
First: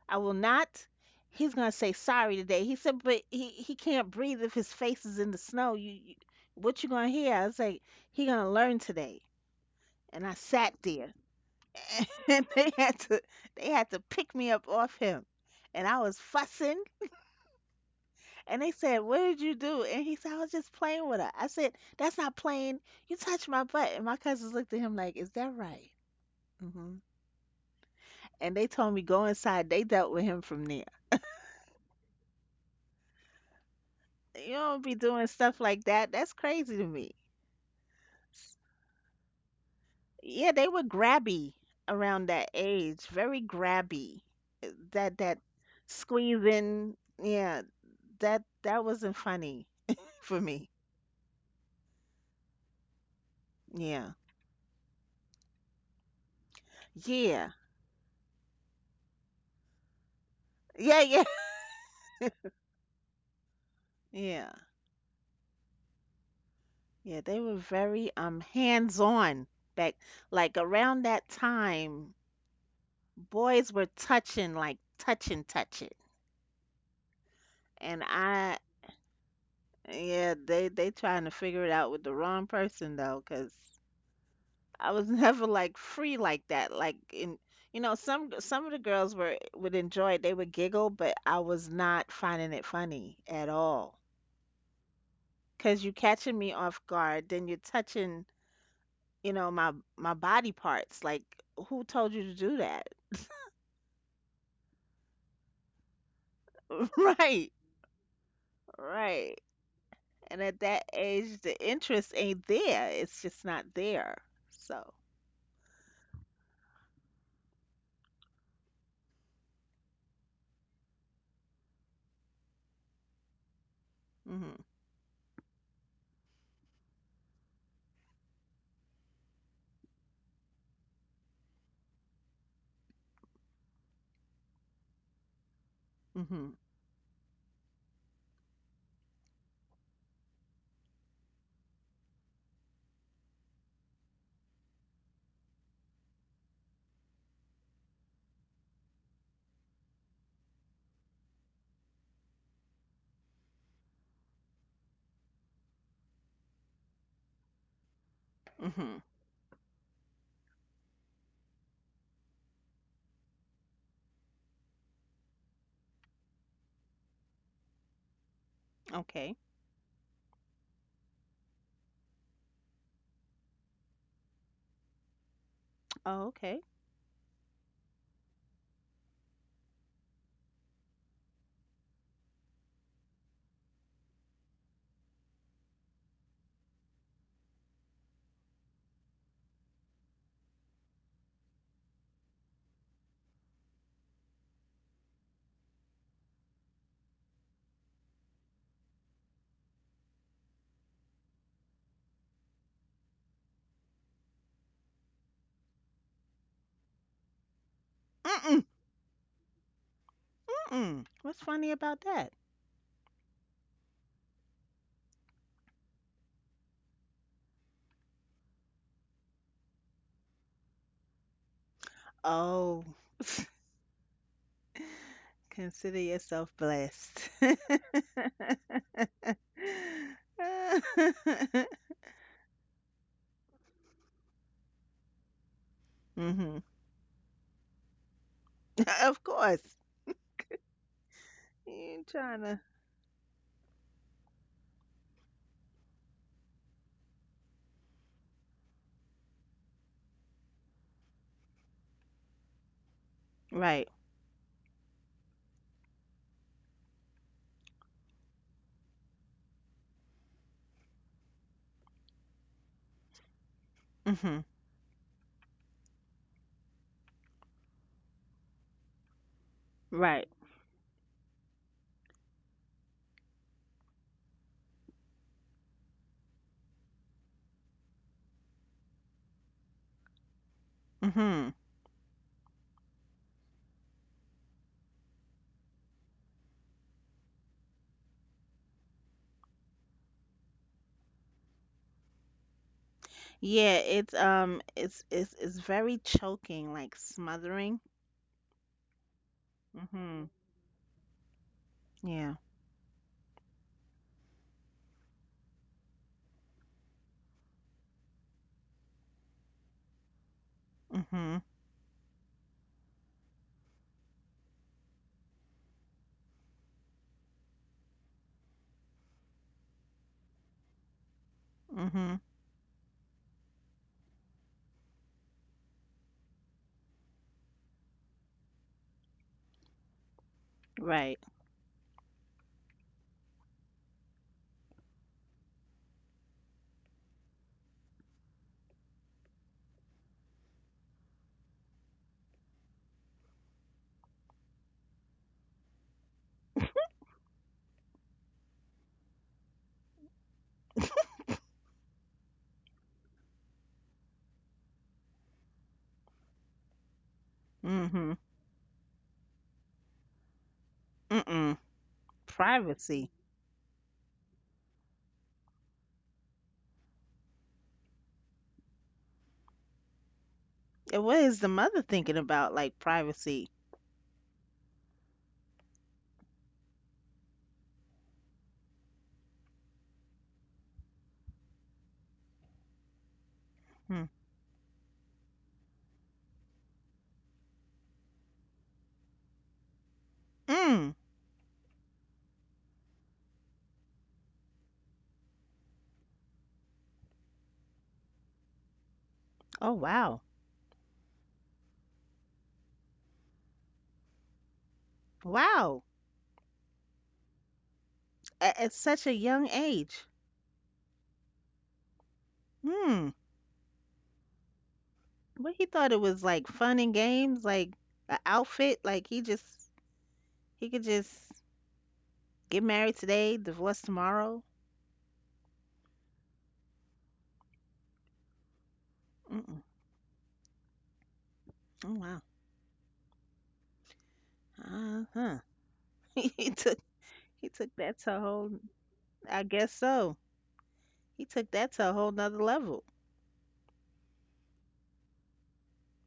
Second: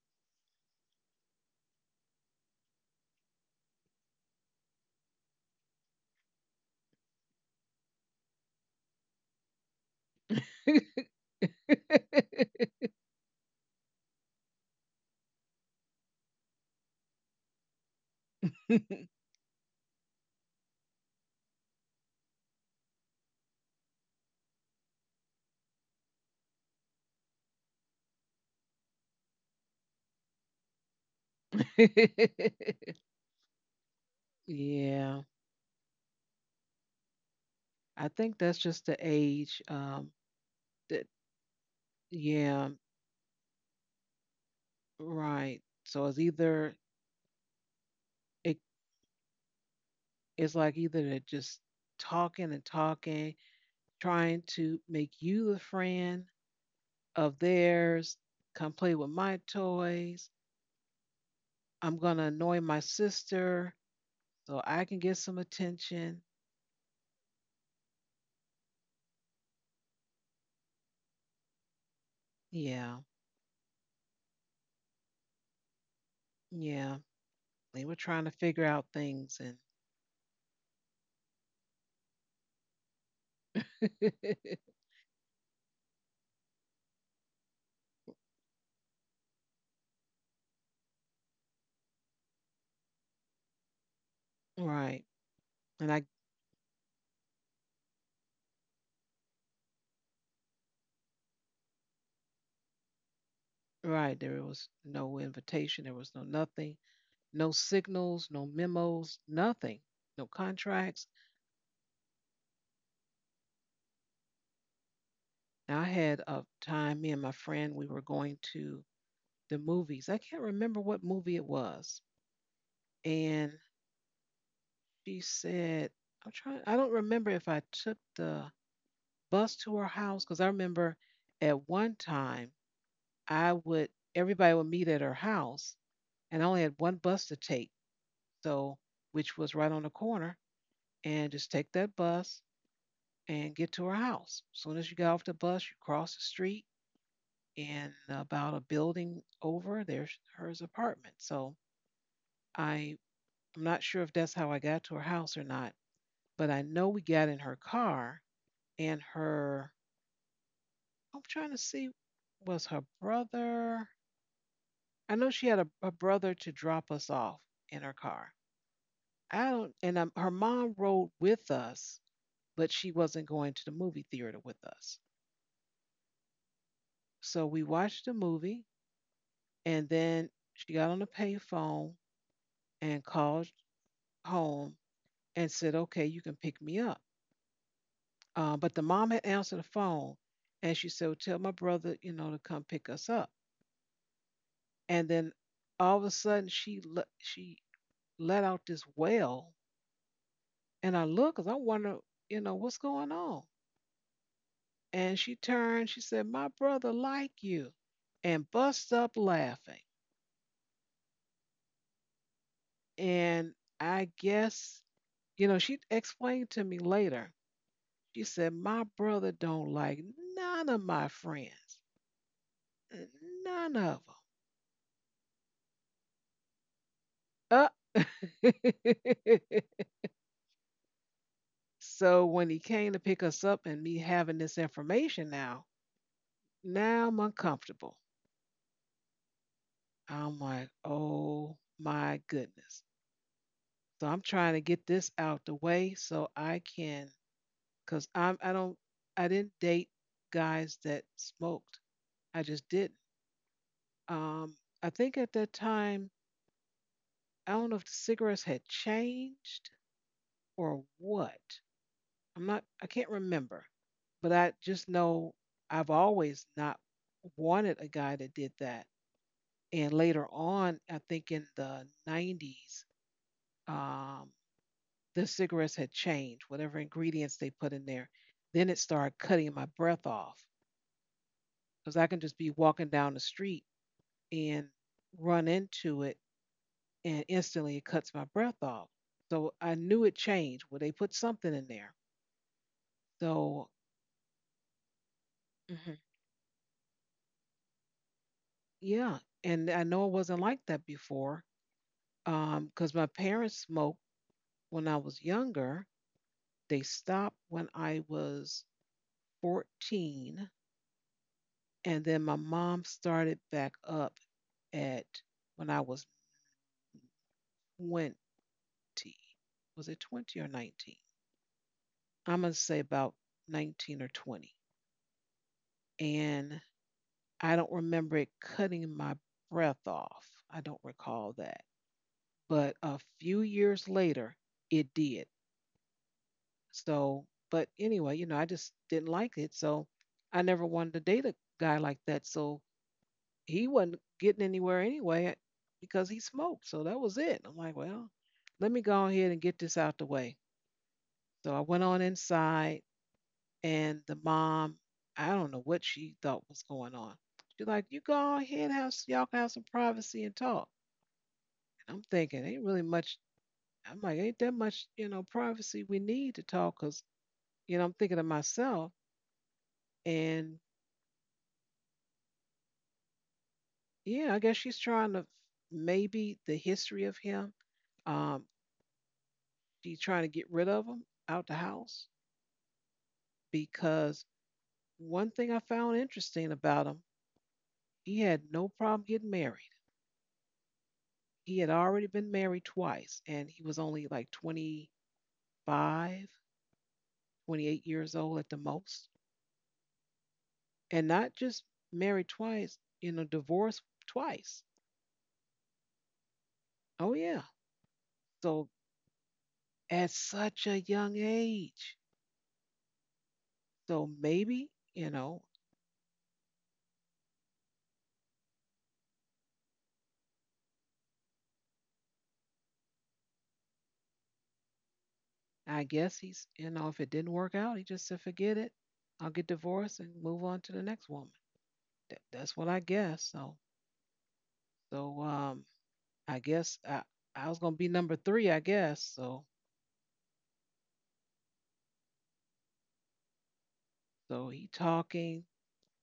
I will not. He's gonna say sorry today. He said, but he can't breathe if his face is in the snow. You what you gonna hear? I was like, he gonna learn today. And I sat there. And they had to pick me up off him. And I was fussing. And they said, what did you do? And he said, I was just playing with her. I said, that's not playing. You touched my butt. And my cousins looked at him like, is that right? Hmm. And they told me, go inside. They dealt with him from there. You don't be
Yeah.
doing stuff like that. That's crazy to me.
I think that's just the age.
Yeah, they were
That,
grabby around that
yeah.
age, very grabby. That
Right. So it's either
squeezing, yeah, that
it.
that wasn't funny for
It's
me.
like either they're just talking and talking,
Yeah.
trying to make you the friend of
Yeah.
theirs. Come play with my toys.
Yeah, yeah.
I'm going to annoy my sister
Yeah.
so I can get some attention.
Yeah, they were very hands-on back like around that time
Yeah,
boys were touching like touching.
yeah. They were
And
trying to
I
figure out things. And
Yeah, they trying to figure it out with the wrong person though, 'cause I was never like free like that. Like in You know, some of the girls were would enjoy it. They would giggle, but I was not finding it funny at all.
right.
Because you
And I,
catching me off guard, then you're touching, you know, my body parts, like who told you to do that?
right, there was no invitation, there was no nothing,
Right,
no signals, no memos,
right.
nothing, no
And at that
contracts.
age the interest ain't there, it's just not there. So
And I had a time, me and my friend, we were going to the movies. I can't remember what movie it was. And
mhm.
she said, "I'm trying. I don't remember if I took the bus to her house because I remember at one time I would everybody would meet at her house, and I
Mhm.
only had one bus to take, so which was right on the corner, and just take that bus and get to her house. As soon as you got off the bus, you cross the street, and about a building over, there's her apartment. So I." I'm not sure if that's how I got to her house or not, but I know we got in her car
Mhm.
and her I'm trying to see was her brother. I know she had a brother to drop us off in her car.
Okay.
I don't and Her mom rode with us, but she wasn't going to the movie theater with us.
Oh, okay.
So we watched the movie and then she got on the payphone and called home and said, "Okay, you can pick me up." But the mom had answered the phone and she said, well, "Tell my brother, you know, to come pick us up." And then all of a sudden she let out this wail. And I look because I wonder, you know, what's going on. And she turned, she said, "My brother like you," and
Mm.
bust up laughing.
Mm, what's funny about that?
And I guess, you know, she explained to me later. She said, "My brother don't like none of my friends.
Oh,
None of
consider yourself blessed.
them." Uh. So when he came to pick us up and me having this information now,
Mhm.
now I'm uncomfortable.
Of course.
I'm like,
You
oh
ain't
my
trying to
goodness. So I'm trying to get this out the way so I can, cause I'm I don't I didn't date guys that smoked. I just didn't.
right.
Um, I think at that time I don't know if the cigarettes had changed or what. I can't remember, but
Mhm.
I just know I've always not wanted a guy that did that. And
Right.
later on, I think in the 90s, um, the cigarettes had changed, whatever ingredients they put in there. Then it started cutting my breath off
Mm-hmm.
because I can just be walking down the street and run into it, and instantly it cuts my breath off. So I knew it changed. Well, they put something in there. So.
Yeah, it's it's very
Mhm.
choking, like smothering.
Yeah, and I know it
Mm-hmm.
wasn't like that before
Yeah.
because my parents smoked when I was younger. They stopped when I was 14,
Mm-hmm.
and then my mom started back up at when I was 20. Was it 20 or 19?
Mm-hmm.
I'm going to say about 19 or 20. And I don't remember it cutting my breath off. I don't
Right.
recall that. But a few years later, it did. So, but anyway, you know, I just didn't like it. So I never wanted to date a guy like that. So he wasn't getting anywhere anyway because he smoked. So that was it. I'm like, well, let me go ahead and get this out the way. So I went on inside, and the mom, I don't know what she thought was going on. She's like, "You
Mm-hmm.
go on here and have y'all can have some privacy and talk."
Mm-mm.
And I'm thinking, ain't really
Privacy.
much. I'm like, ain't that much, you know, privacy we need to talk? Cause you know, I'm thinking to myself, and
And what is the mother thinking about, like privacy?
yeah, I guess she's trying to maybe the history of him. Um, she's trying to get rid of him out the house
Hmm.
because one thing I found interesting about him, he had no problem getting married.
Mm.
He had already been married twice, and he was only like 25, 28 years old at the most.
Oh wow.
And not just married twice, you know, divorced twice.
Wow.
Oh, yeah.
At
So
such a young age.
at such a young age.
Hmm.
So maybe, you
What
know,
he thought it was like fun and games, like an outfit, like he could just get married today, divorce tomorrow.
I guess he's, you know, if it didn't work out, he just said, forget it. I'll get
Mm-mm.
divorced and move on to the next woman.
Oh wow.
That's what I guess. So, so,
Uh-huh.
um, I
He took
guess I,
he
I was
took
gonna be
that to a
number
whole
three, I guess.
I
So,
guess so. He took that to a whole nother level.
he talking.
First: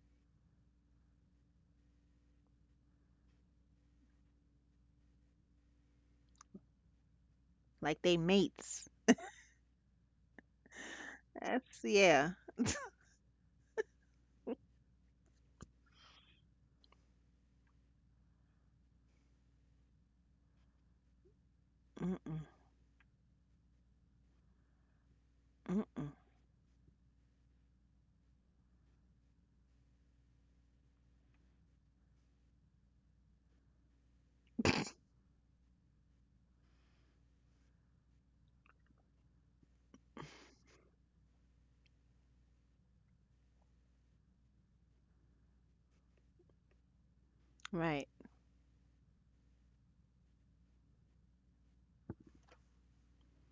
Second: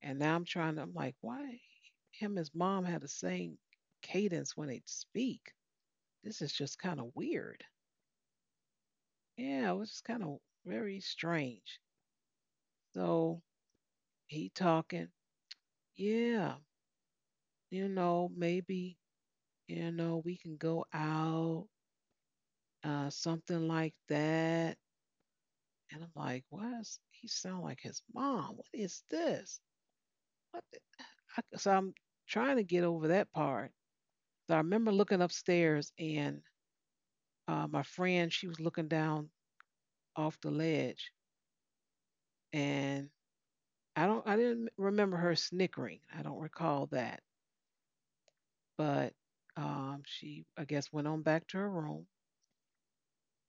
And now I'm like, why him and his mom had the same cadence when they speak? This is just kind of weird.
Like they mates.
Yeah, it was just kind of very strange.
That's yeah.
So he talking, yeah, you know, maybe, you know, we can go out,
Mm-mm.
something like that.
Mm-mm.
And I'm like, why he sound like his mom? What is this? What? So I'm trying to get over that part. So I remember looking upstairs and my friend, she was looking down off the ledge, and I didn't remember her snickering. I don't recall that,
Right.
but she, I guess, went on back to her room,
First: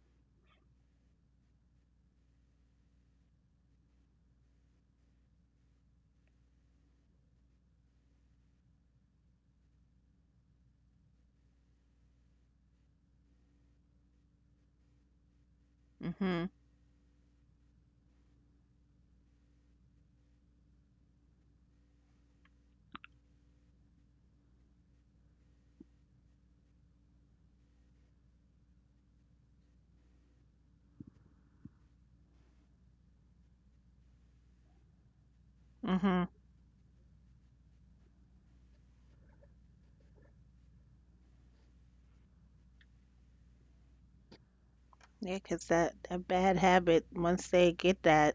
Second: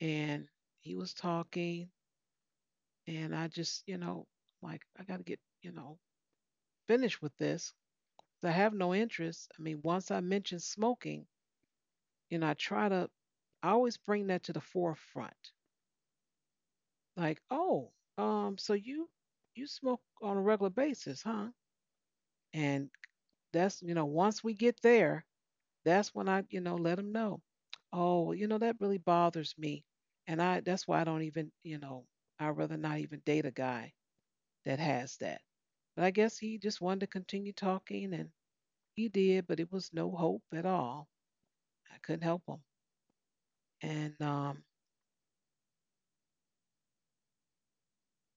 and he was talking, and I just, you know, like I got to get, you know, finished with this. 'Cause I have no interest. I mean, once I mention smoking, you know, I always bring that to the forefront.
Mhm.
Like, oh, so you, smoke on a regular basis, huh? And that's, you know, once we get there, that's when I, you know, let them know, oh well, you know, that really bothers me. And I, that's why I don't even, you know, I'd rather not even date a guy that has that. But I
Mhm.
guess he just wanted to continue talking and he did, but it was no hope at all. I couldn't help him. And
Yeah, 'cause that bad habit, once they get that,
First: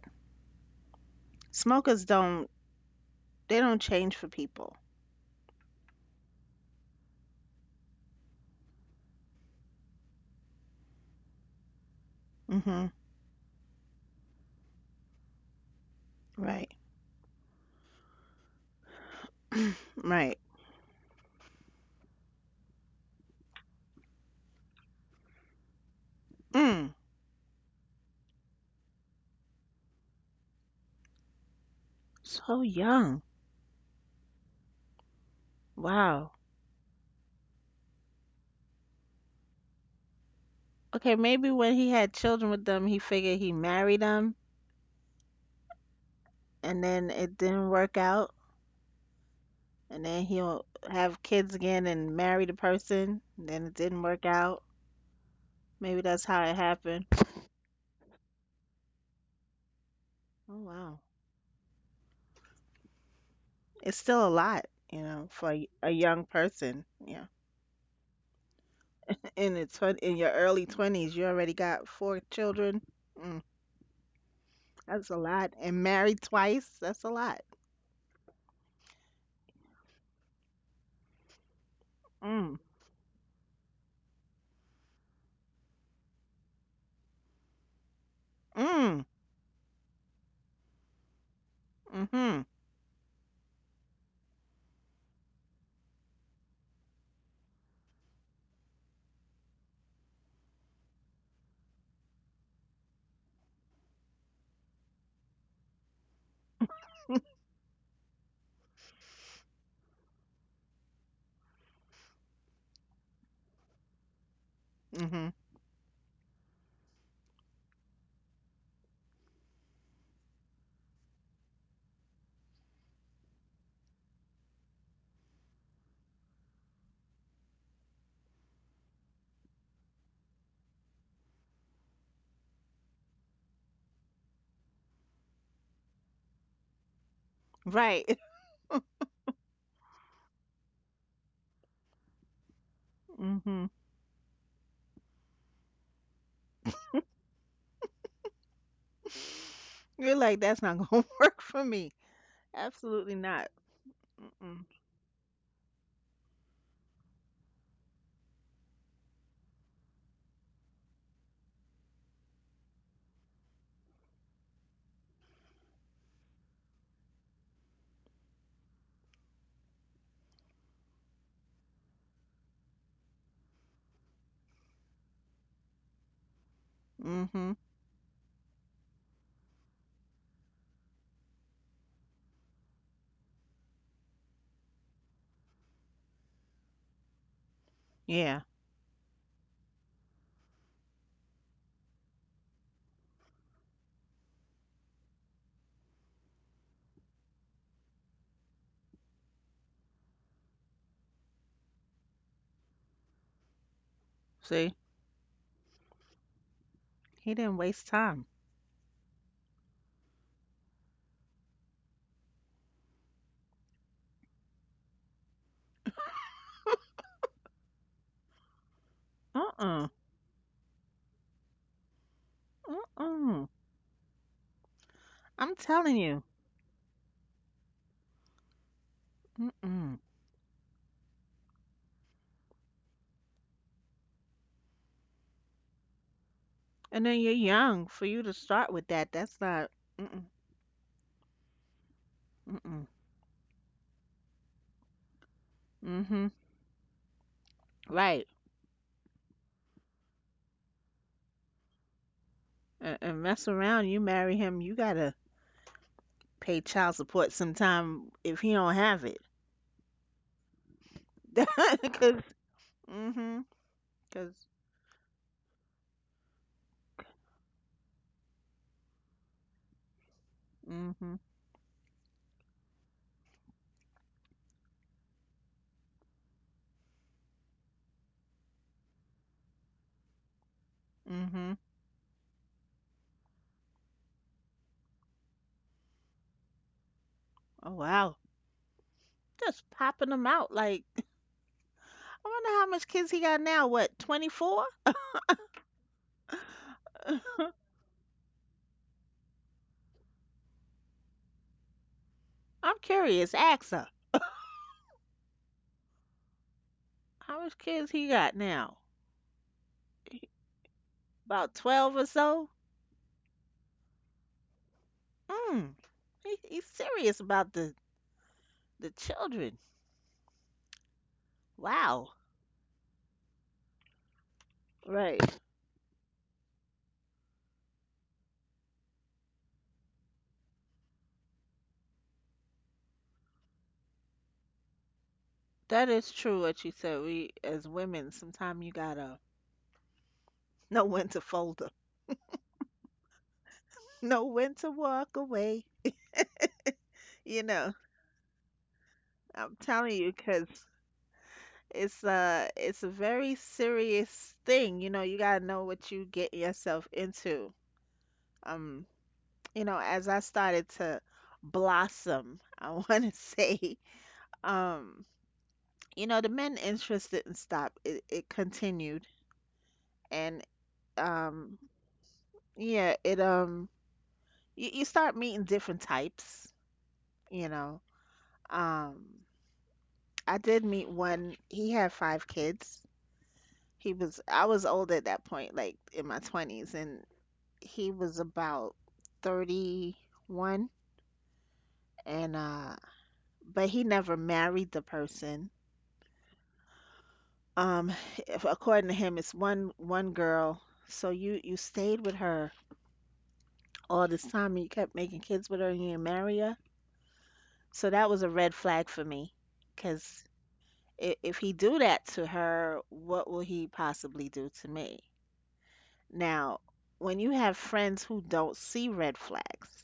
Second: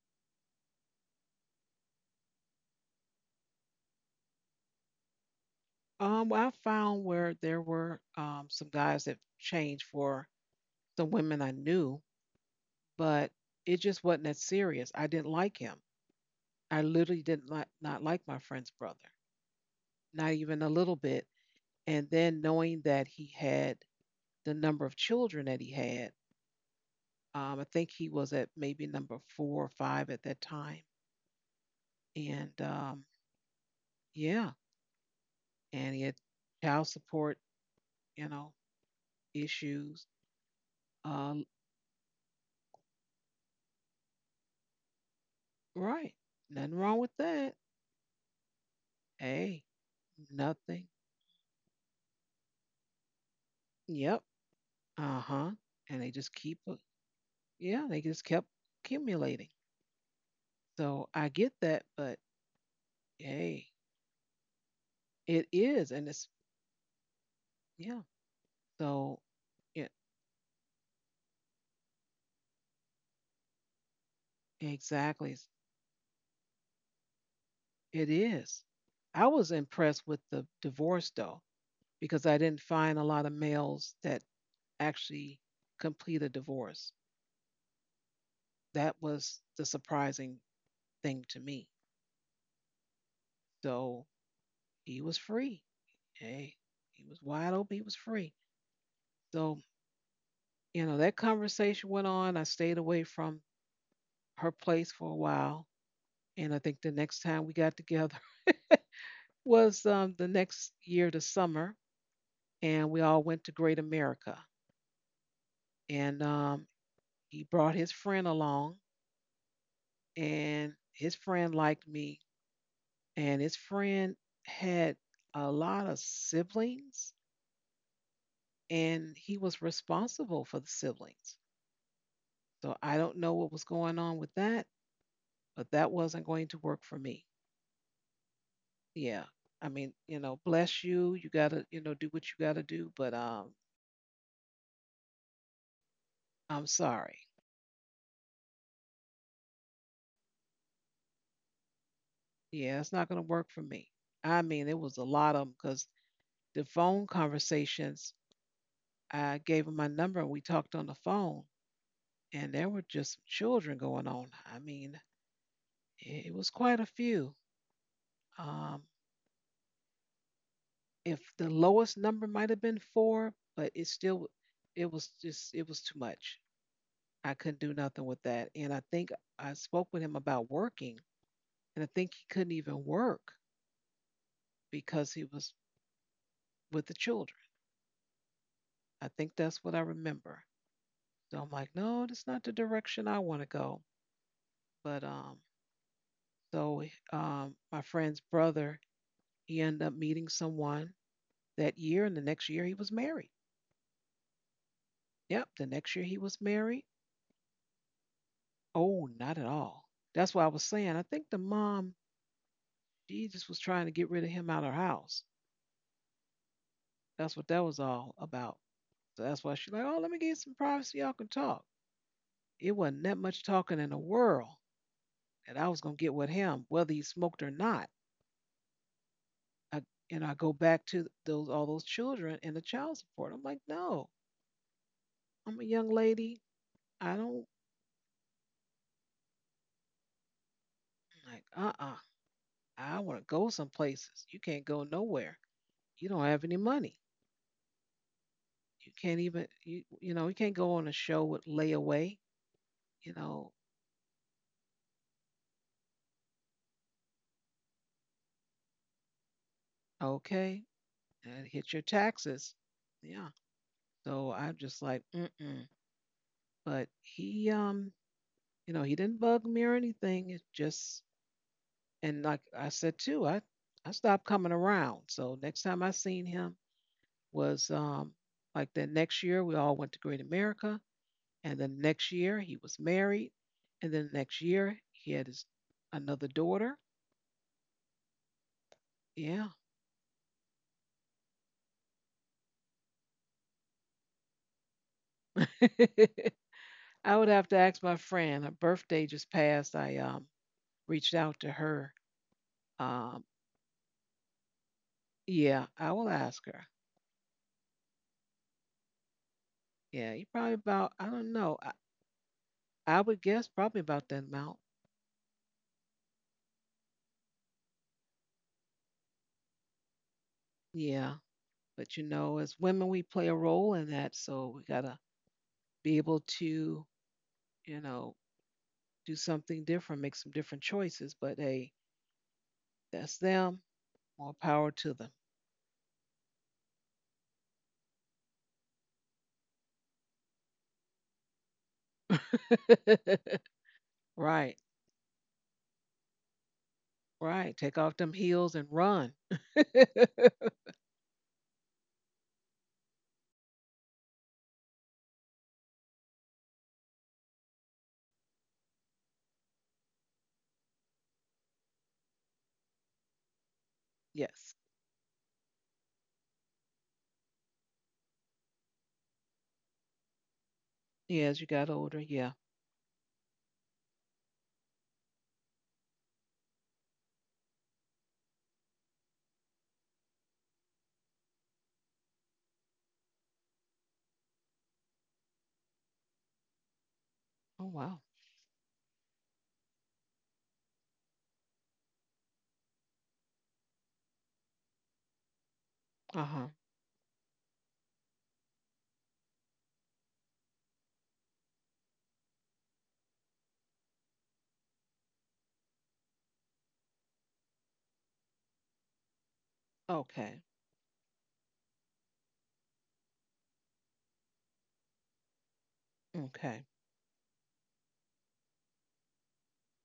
smokers don't, they don't change for people.
well, I found where there were some guys that changed for some women I knew,
Mhm.
but it just wasn't that serious. I didn't like him.
Right.
I literally did not, not like my friend's brother, not
Right.
even a little bit. And then knowing that he had the number of children that he had,
Mm.
I think he was at maybe number four or five at that time. And
So young.
yeah, and he had
Wow.
child support, you know, issues.
Okay,
Uh,
maybe when he had children with them, he figured he married them
right. Nothing
and
wrong with
then it
that.
didn't work out
Hey,
and then he'll
nothing.
have kids again and marry the person. And then it didn't
Yep.
work out.
Uh huh. And
Maybe
they
that's
just
how
keep,
it happened.
yeah, they just kept accumulating.
Oh wow,
So I get that, but hey,
it's still a lot, you know,
it
for
is,
a
and it's
young person. Yeah,
yeah. So it
in your early 20s, you already got four children. Mm, that's a
exactly s-
lot, and married twice. That's a lot.
it is. I was impressed with the divorce though, because I didn't
Mm,
find a lot of males that actually complete a divorce. That
mm,
was the surprising thing to me.
mhm,
So he was free. Hey, he was wide open. He was free. So you know that conversation went on. I stayed away from her place for a while, and I think the next time we got together was the next year, the summer, and we all went to Great America.
mhm.
And he brought his friend along, and his friend liked me, and his friend had a lot of siblings, and he was responsible for the siblings. So I don't know what was going on with that, but that wasn't going to work for me.
Right.
Yeah. I mean, you know, bless you. You got to, you know, do what you got to do, but
Mhm.
I'm sorry.
You're like, that's not gonna work for me.
Yeah, it's not
Absolutely
going to
not.
work for me. I
Mm-mm.
mean, it was a lot of them because the phone conversations, I gave him my number and we talked on the phone, and there were just children going on. I mean, it was quite a few. Um, if the lowest number might have been four, but it still, it was just, it was too much. I
Mhm.
couldn't do nothing with that. And I think I spoke with him about working, and I think he couldn't even work because he was with the children.
Yeah.
I think that's what I remember. So I'm like, no, that's not the direction I want to go. But So My friend's brother, he ended up meeting someone that year, and the next year he was married.
See.
Yep, the next year he was married.
He didn't waste time.
Oh, not at all. That's what I was saying. I think the mom, she just was trying to get rid of him out of her house. That's what that was all about. So that's why she's like,
Uh-uh.
oh, let me get some privacy. Y'all can talk. It wasn't that much
Uh-uh.
talking in the world
I'm
that I was gonna
telling
get
you.
with him, whether he smoked or not. I,
Mm-mm.
and I go back to those all those children and the child support. I'm like, no, I'm a young lady.
And
I
then you're
don't
young for you to start with that. That's not. Mm-mm.
like uh-uh.
Mm-mm.
I want to go some places. You can't go nowhere. You don't
Mm-hmm.
have any money.
Right.
You know, you can't go on a show with layaway, you
And
know,
mess around. You marry him. You gotta pay child support sometime if he don't have it.
okay, and hit your
Cause.
taxes. Yeah.
Mm-hmm.
So
Cause.
I'm just like, mm-mm. But he You know, he didn't bug me or anything. It's just
Mm-hmm.
and like I said too, I stopped coming around. So next time I seen him was like that next year we all went to Great America.
Mm-hmm.
And then next year he was married. And then next year he had his another daughter.
Oh wow.
Yeah.
Just popping them out like. I wonder how much kids he got now. What? 24?
I would have
I'm
to ask my friend. Her birthday just passed. I Reached out to her. Um
curious. Ask her.
yeah, I will ask her.
How much kids he got now?
Yeah, he probably about I don't
About
know.
12 or so?
I would guess probably about that amount.
Mm. He's serious about the children.
Yeah. But you
Wow.
know, as women we play a role in that, so we gotta
Right.
be able to, you know, do something different, make some different choices. But hey, that's them. More power to them.
That is true what you said. We, as women, sometimes you gotta know when to fold up, know when
Right,
to walk away. You
right.
know,
Take off them heels and run.
I'm telling you, 'cause it's a very serious thing. You know, you gotta know what you get yourself into. Um, you know, as I started to blossom, I want to say.
Yes.
Um, you know, the men interest didn't stop. It continued and
Yeah, as you
um
got older. Yeah.
yeah, it you, you start meeting different types, you know. Um I did meet one, he had five kids. He was I was old at that point, like in my 20s, and
Oh,
he
wow.
was about 31, and but he never married the person.
Uh huh.
Um, if, according to him, it's one girl. So you stayed with her all this time and you kept making kids with her and you didn't marry her. So that was a red flag for me, because
Okay.
if he do that to her, what will he possibly do to me? Now,
Okay.
when you have friends who don't see red flags,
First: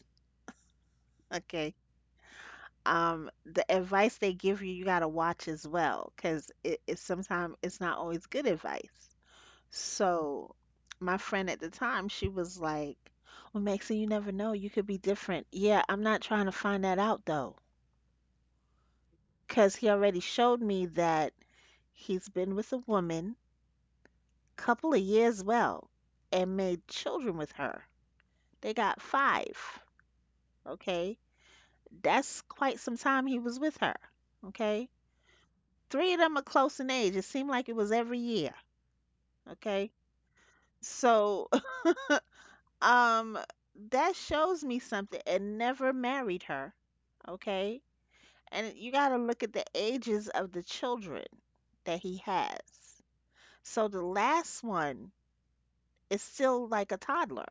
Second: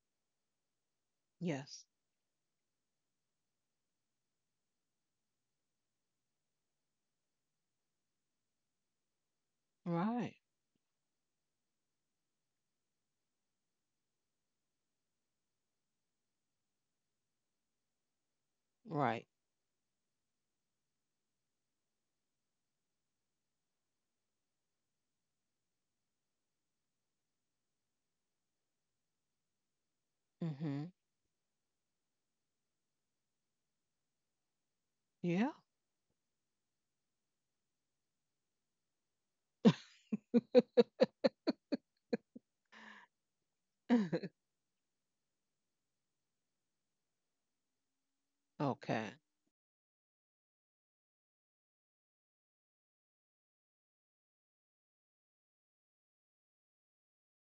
okay,
Yes.
the advice they give you, you gotta watch as well, because it, it's sometimes it's not always good advice.
Right.
So my friend at the time, she was like, well, Maxie, you never know. You could be different. Yeah, I'm not trying to find that out though.
Right.
Because he already showed me that he's been with a woman couple of years, well, and made children with her. They got five.
Mm hmm.
Okay, that's quite some time he was with her. Okay,
Yeah.
three of them are close in age, it seemed like it was every year. Okay, so um that shows me something. And never married her. Okay, and you
Okay.
got to look at the ages of the children that he has. So the last one is still like a toddler,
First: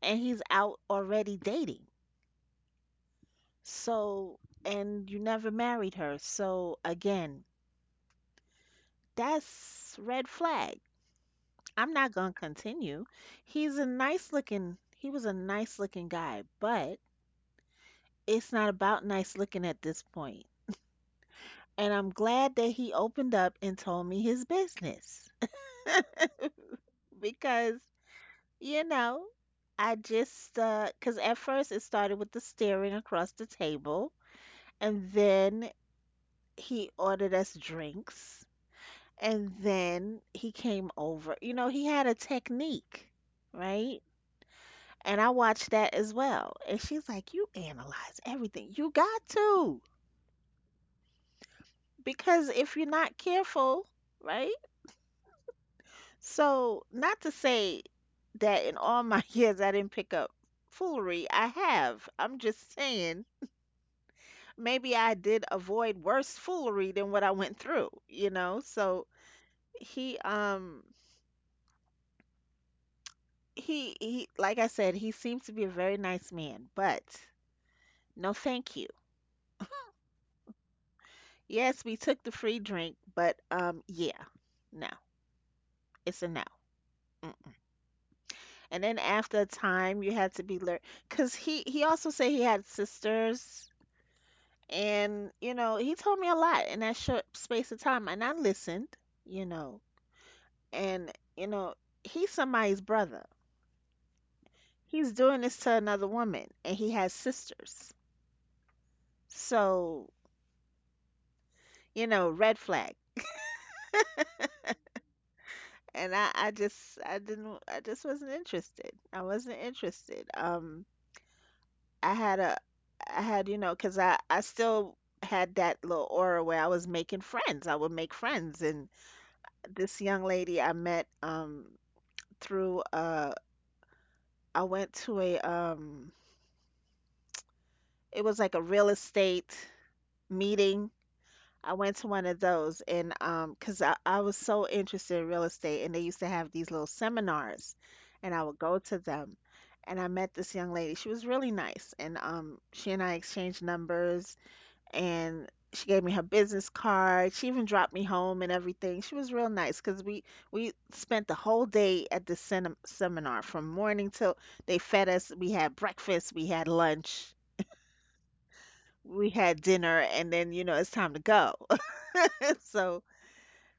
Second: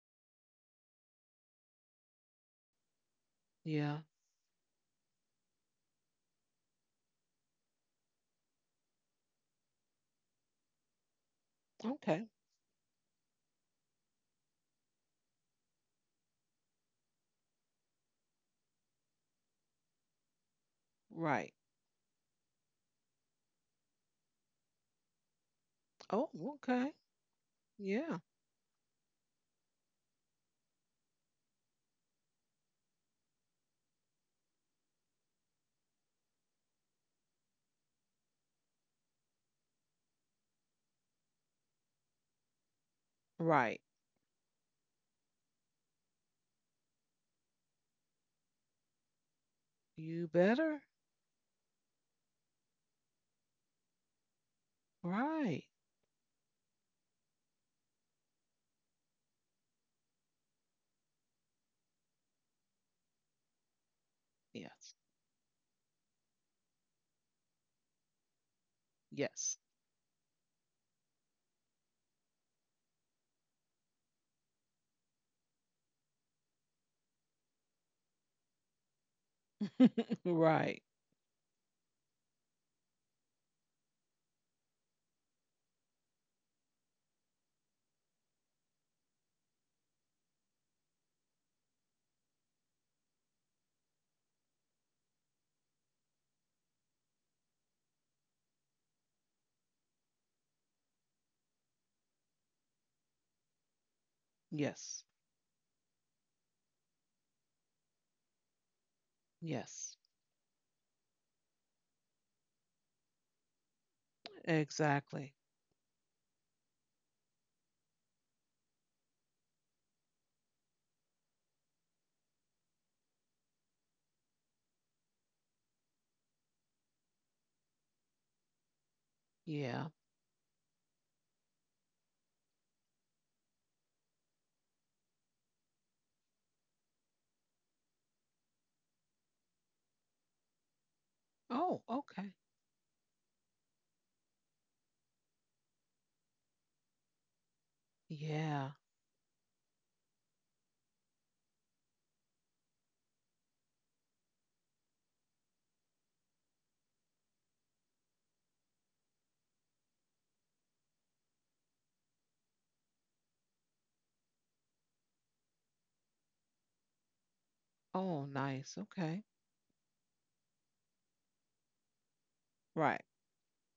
and he's out already dating.
Yeah.
So, and you never married her. So, again, that's red flag. I'm not
Okay.
going to continue. He was a nice looking guy, but it's not about nice looking at this point.
Right.
And I'm glad that he opened up and told me his business
Oh, okay.
because,
Yeah.
you know, because at first it started with the staring across the table. And then he ordered us drinks and then he came over. You know, he had a technique,
Right.
right? And I watched that as well. And she's like, you analyze everything. You got to.
You better.
Because if you're not careful, right?
Right.
So, not to say that in all my years I didn't pick up foolery, I have. I'm just saying, maybe
Yes.
I did avoid worse foolery than what I went through, you know? So,
Yes.
he, um, he like I said, he seems to be a very nice man, but no thank you.
Right.
Yes, we took the free drink, but yeah. No. It's a no. Mm. And then after a time you had to be learned, cuz he also said he had sisters, and you know, he told me a lot in that short space of time, and I listened, you know. And you know, he's somebody's brother.
Yes.
He's doing this to another woman, and he has sisters.
Yes.
So, you know, red flag.
Exactly.
And I just wasn't interested. I wasn't interested. I had a I had, you know, because I still had that little aura where I was making friends. I would make friends, and
Yeah.
this young lady I met through I went to a it was like a real estate meeting. I
Oh,
went to one
okay.
of those, and cause I was so interested in real estate, and they used to have these little seminars, and I would
Yeah.
go to them, and I met this young lady. She was really nice, and she and I exchanged numbers, and she gave me her business card. She even dropped me home and everything. She was real nice, cause we spent the whole day at the seminar from morning till they fed us. We had breakfast, we had lunch,
Oh, nice. Okay.
we had dinner, and then you know it's time to go. So
Right.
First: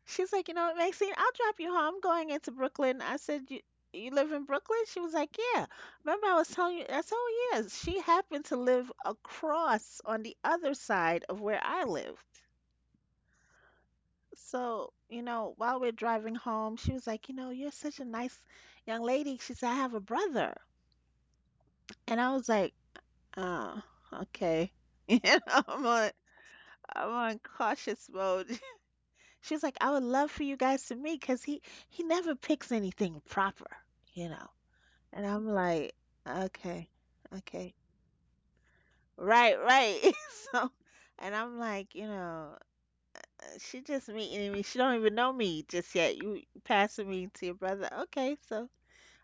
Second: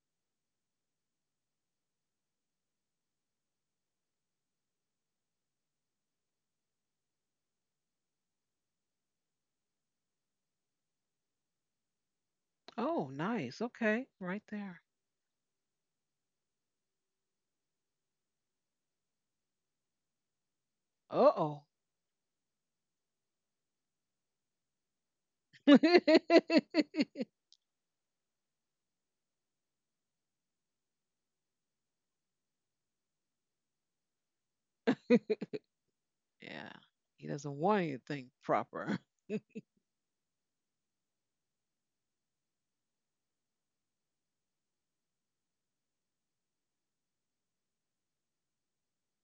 she's like, you know what, Maxine, I'll drop you home. I'm going into Brooklyn. I said, you live in Brooklyn? She was like, yeah. Remember, I was telling you. I said, oh yeah. She happened to live across on the other side of where I lived.
Oh, nice. Okay. Right there.
So, you know, while we're driving home, she was like, you know, you're such a nice young lady. She said, I have a brother,
Uh-oh.
and I was like, oh, okay. You know, I'm on cautious mode. She's like, I would love for you guys to meet because he never picks anything proper, you know. And I'm like,
Yeah.
okay,
He doesn't
okay,
want anything proper.
right, right. So, and I'm like, you know, she just meeting me. She don't even know me just yet. You passing me to your brother. Okay, so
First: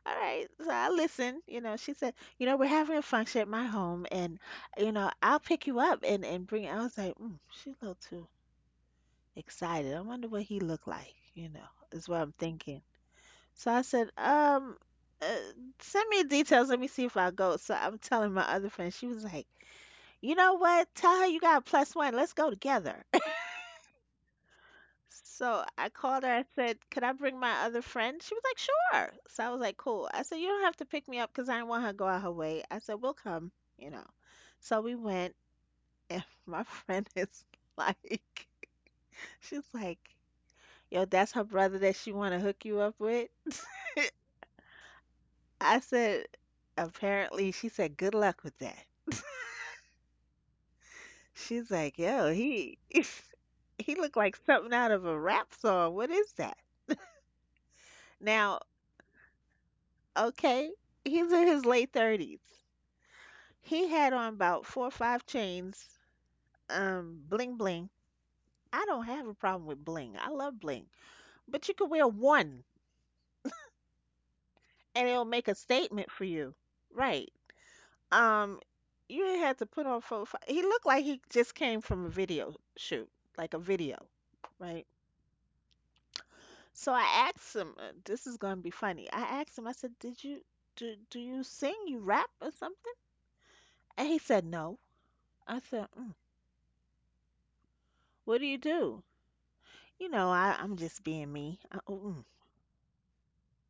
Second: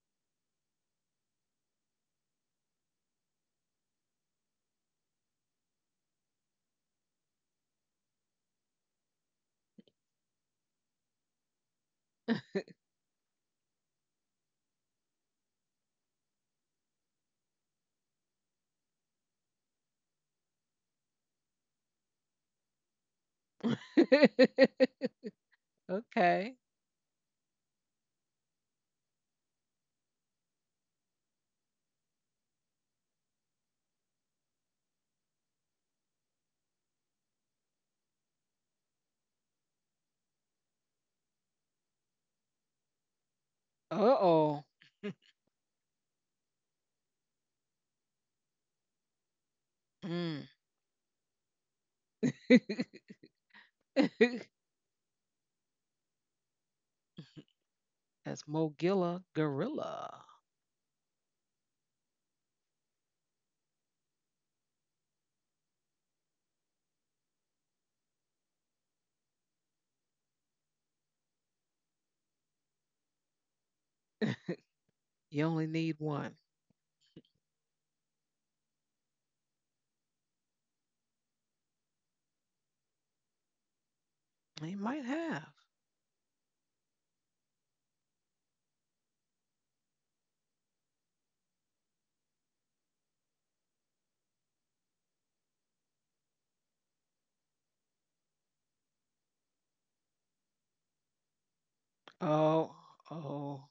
all right. So I listen. You know, she said, you know, we're having a function at my home, and you know, I'll pick you up and bring. I was like, she a little too excited. I wonder what he looked like. You know, is what I'm thinking. So I said, uh, send me the details. Let me see if I go. So I'm telling my other friend. She was like, you know what? Tell her you got a plus one. Let's go together. So I called her. I
Okay.
said, could I bring my other friend? She was like, sure. So I was like, cool. I said, you don't have to pick me up because I didn't want her to go out her way. I said, we'll come, you know. So we went, and my friend is like, she's like, yo, that's her brother that she want to hook you up with.
Uh-oh.
I said, apparently, she said, good luck with that.
Mm.
She's like, yo, he, he looked like something out of a rap song. What is that?
That's
Now,
Mogilla Gorilla.
okay, he's in his late 30s. He had on about four or five chains, bling bling. I don't have a problem with bling. I love bling. But you could wear one and it'll
You
make a
only need
statement for
one.
you. Right. Um, you ain't had to put on four, or five. He looked like he just came from a video shoot, like a video,
He
right?
might have.
So I asked him, this is going to be funny. I asked him, I said, did you, do you sing, you rap or something? And he said, no. I said, what do? You know, I'm just being me. Oh.
Oh, oh,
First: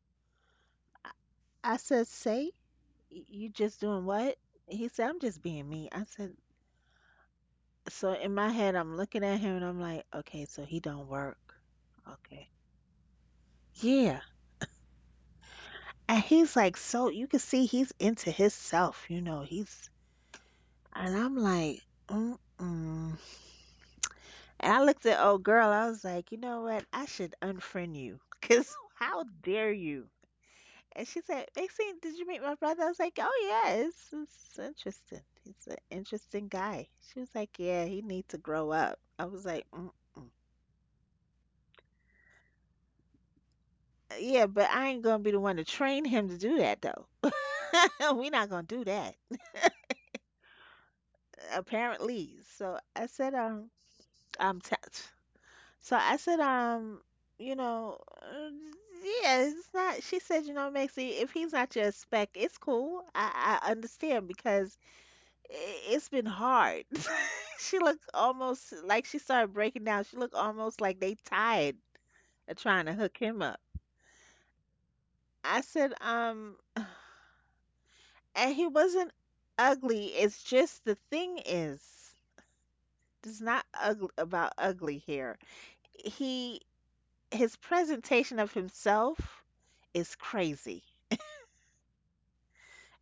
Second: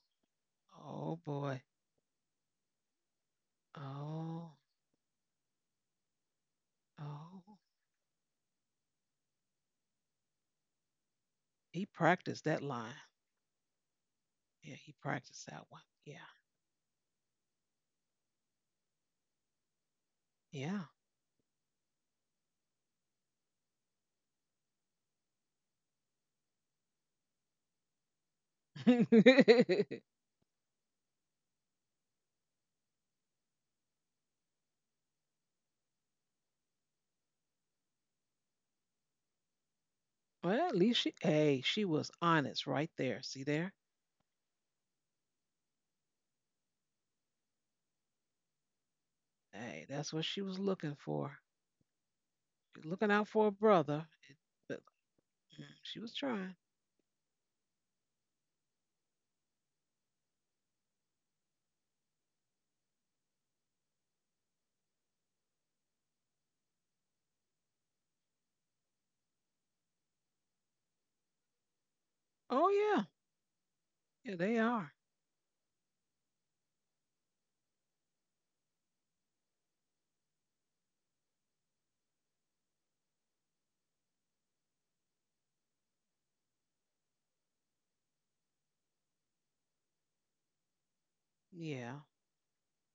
oh boy.
I said, say, you just doing what?
Oh,
He said, I'm just being me. I said,
oh.
so in my head, I'm looking at him and I'm like, okay, so he don't work.
He practiced
Okay.
that line.
Yeah.
Yeah, he practiced that one.
And
Yeah.
he's like, so you can see he's into himself, you know,
Yeah.
and I'm like, mm-mm. And I looked at old girl. I was like, you know what? I should unfriend you. Because how dare you? And she said, Maxine, did you meet my brother? I was like, oh, yeah, it's interesting. He's an interesting guy. She was like, yeah, he needs to grow up. I was like, mm-mm.
Well, at least she hey, she was honest right there. See there?
Yeah, but I ain't going to be the one to train him to do that, though. We're not going to do that,
Hey, that's what she was looking for.
apparently. So
She's
I
looking
said,
out for a brother. It-
I'm t-
but mm,
So
she
I
was
said,
trying.
you know, uh, yeah, it's not. She said, Maxie, if he's not your spec, it's cool. I understand because it's been hard. She looked almost like she started breaking down. She looked almost like they tired of
Oh
trying to
yeah.
hook him up.
Yeah, they are.
I said, and he wasn't ugly. It's just the thing is, it's not ugly about ugly here. He his presentation of himself is crazy.
Yeah.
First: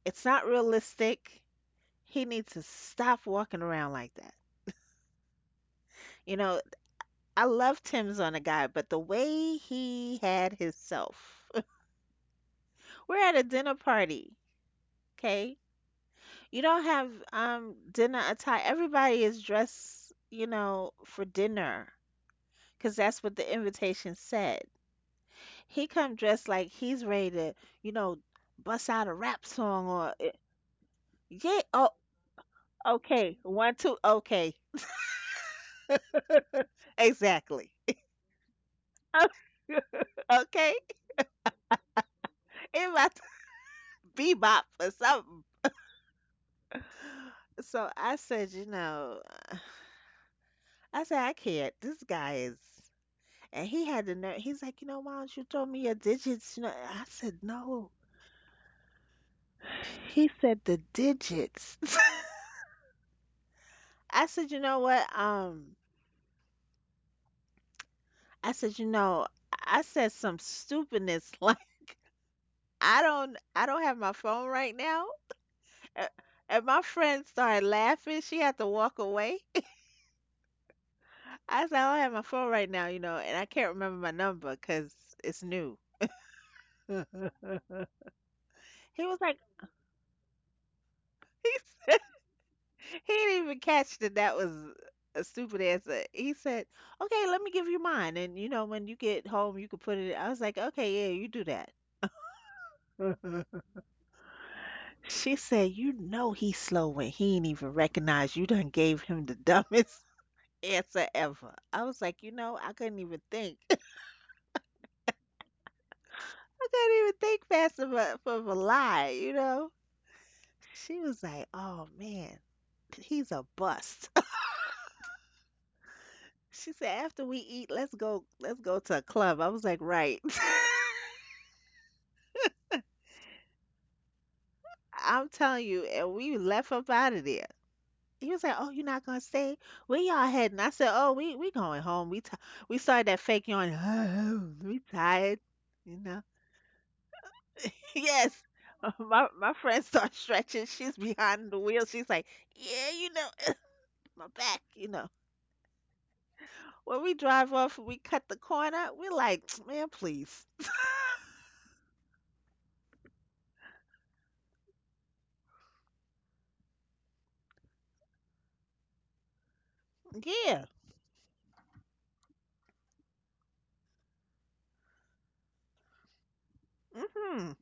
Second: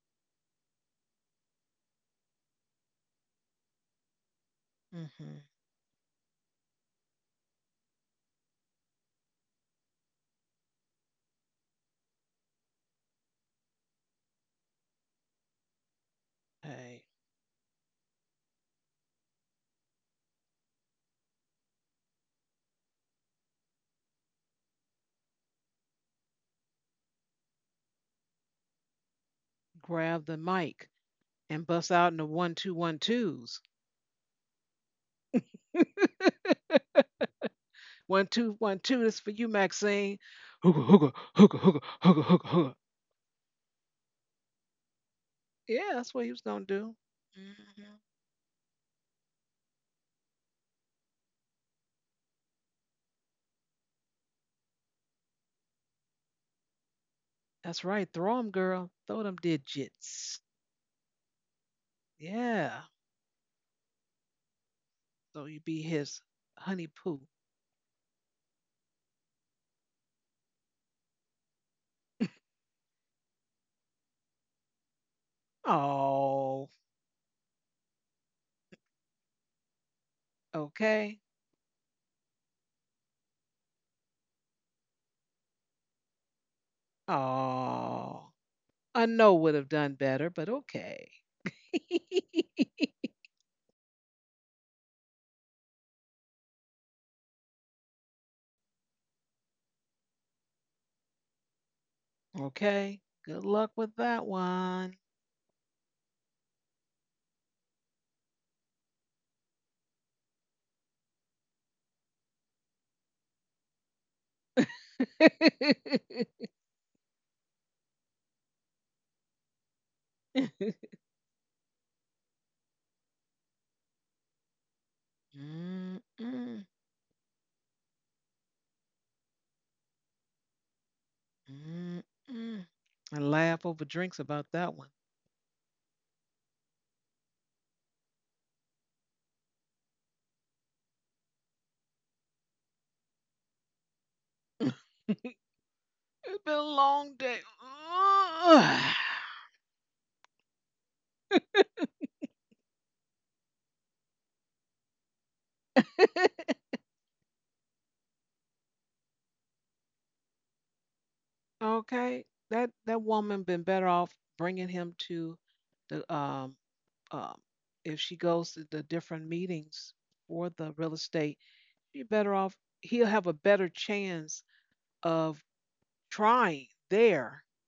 It's not realistic. He needs to stop walking around like that.
Mm-hmm.
You know, I love Tim's on a guy, but the way he had himself. We're at a dinner party, okay? You don't
Hey.
have dinner attire. Everybody is dressed, you know, for dinner because that's what the invitation said. He come dressed like he's ready to, you know, bust out a rap song or
Grab the mic
yeah,
and
oh,
bust out into one two one
okay,
twos.
one, two. Okay, exactly.
One two one two, this is for you, Maxine. Hookah
Okay,
hookah hookah hookah hookah hookah hookah.
it about to bebop or something.
Yeah, that's what he was gonna do. Hmm.
So I said, you know, I said I can't. This guy is, and he had the nerve. He's like, you know, why don't you throw me your digits? You know, I said
That's
no.
right. Throw 'em, girl. Throw them
He
digits.
said the digits.
Yeah.
I said, you know what?
So you be his honey poo.
I said, you know, I said some stupidness like I don't have my phone right now. A- And
Oh,
my friend started laughing. She had to walk away.
okay.
I said, I don't have my phone right now, you know, and I can't remember my number because it's new.
Oh, I
He was
know
like,
would have done better, but okay.
he said, he didn't even catch that that was a stupid answer. He said, okay, let me give you mine. And, you know, when you get home, you can put it. I was like, okay, yeah, you do that.
Okay. Good luck with that one.
She said, you know, he's slow when he ain't even recognize you done gave him the dumbest answer ever. I was like, you know, I couldn't even think. I couldn't even think fast enough of a lie, you know? She was like, "Oh man, he's a bust."
Mm, mm,
She said, "After we eat, let's go to a club." I was like, "Right."
mm, mm. I laugh over drinks about that one.
I'm telling you, and we left up out of there. He was like, "Oh, you're not gonna stay? Where y'all heading?" I said, "Oh, we going home. We started that fake yawn. we tired, you know."
It's been a long day.
Yes.
Ugh.
My friend starts stretching. She's behind the wheel. She's like, "Yeah, my back." When we drive off and we cut the corner, we're like, man, please.
Okay, that that woman been better off bringing him to the um if she goes to the different meetings for
Yeah.
the real estate, she better off he'll have a better chance of trying there
Hmm.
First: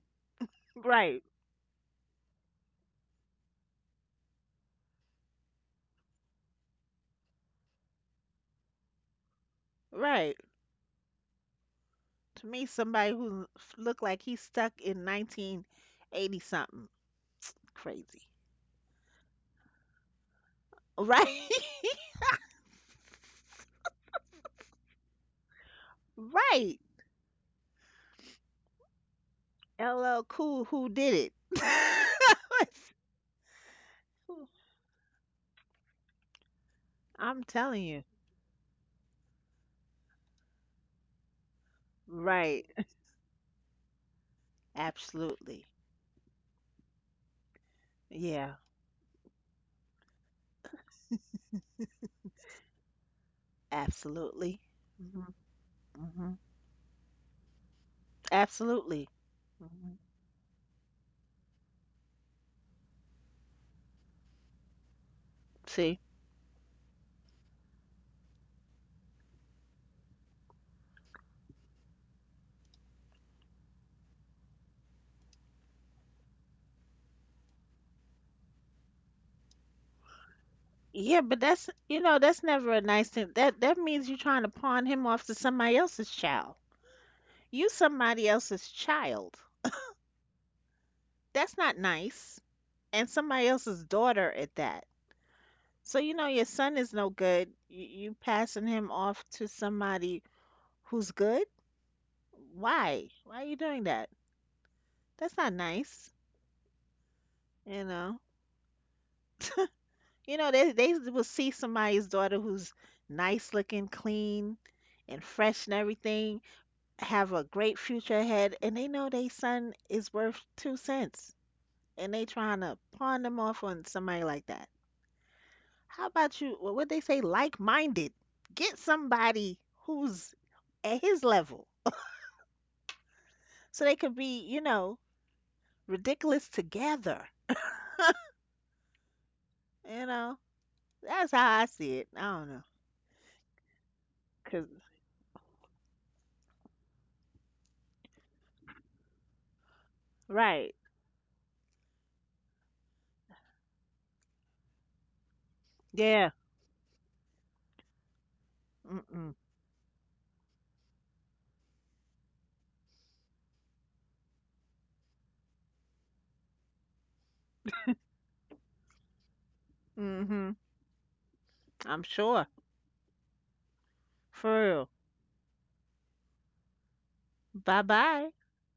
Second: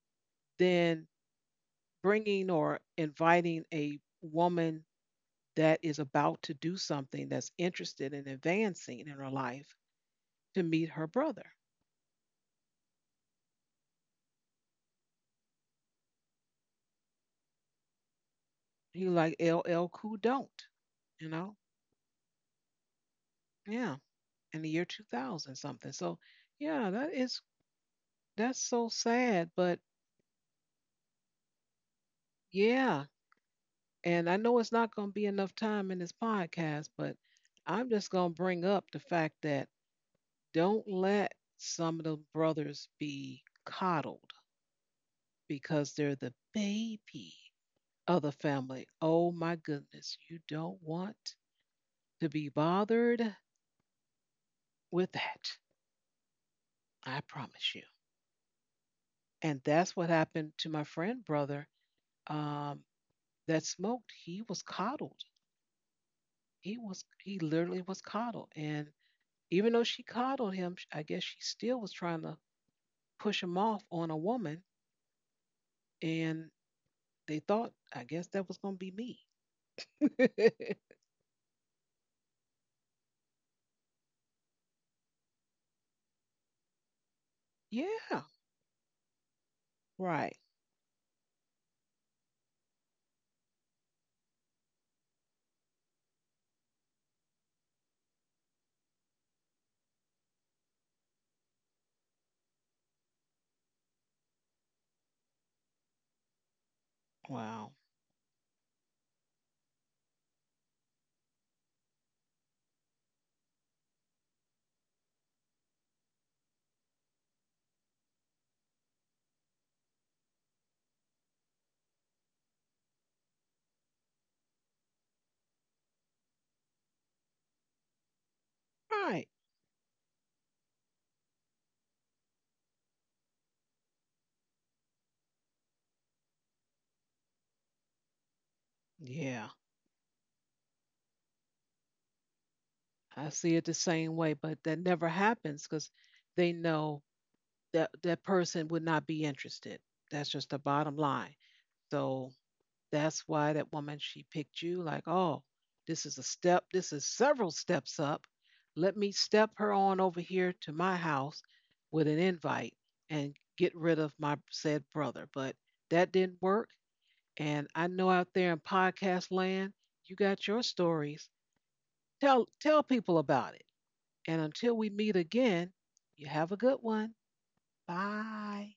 than
Right.
bringing or inviting a woman that is about to do something that's interested in advancing in her life
Right.
to meet her brother.
To me, somebody who looked like he's stuck in 1980 something. Crazy.
He like L L Cool don't, you
Right.
know? Yeah. In the year 2000 something. So,
Right.
yeah, that is that's so sad, but
LL Cool who did it.
yeah. And I know it's not going to be enough time in this podcast, but
I'm telling
I'm
you.
just going to bring up the fact that don't let some of the
Right.
brothers be coddled
Absolutely.
because they're the baby of the
Yeah.
family. Oh my goodness, you don't want to be bothered
Absolutely.
with
hmm
that.
hmm
I promise you.
Absolutely.
And
Hmm.
that's what happened to my friend brother. Um, that smoked, he was coddled.
See?
He literally was coddled, and even though she coddled him, I guess she still was trying to push him off on a woman, and they thought I guess that was gonna be me.
Yeah, but that's you know that's never a nice thing. That means you're trying to pawn him off to somebody else's child. You
Yeah,
somebody else's child.
right.
That's not nice, and somebody else's daughter at that. So you know your son is no good. You passing him off to somebody who's good. Why? Why are you doing that? That's not nice.
Wow.
You know. You know they will see somebody's daughter who's nice looking, clean, and fresh and everything. Have a great future ahead and they know their son is worth two cents and they trying to pawn them off on somebody like that. How about you? What would they say? Like minded. Get
Right.
somebody who's at his level so they could be, you know, ridiculous together.
Yeah,
You know, that's how I see it. I don't know.
I see it the same way, but
Cause,
that never happens because they know that that person would not be interested. That's just the
right.
bottom line. So that's why that woman, she picked you like, oh, this is a
Yeah.
step, this is several steps up. Let me
Mm-mm.
step her on over here to my house with an invite and get rid of my said brother. But that didn't work. And I know out there in podcast land, you got
Mm-hmm.
your stories.
I'm sure.
Tell people about it. And
For
until
real.
we meet again, you have a good one.
Bye bye.
Bye.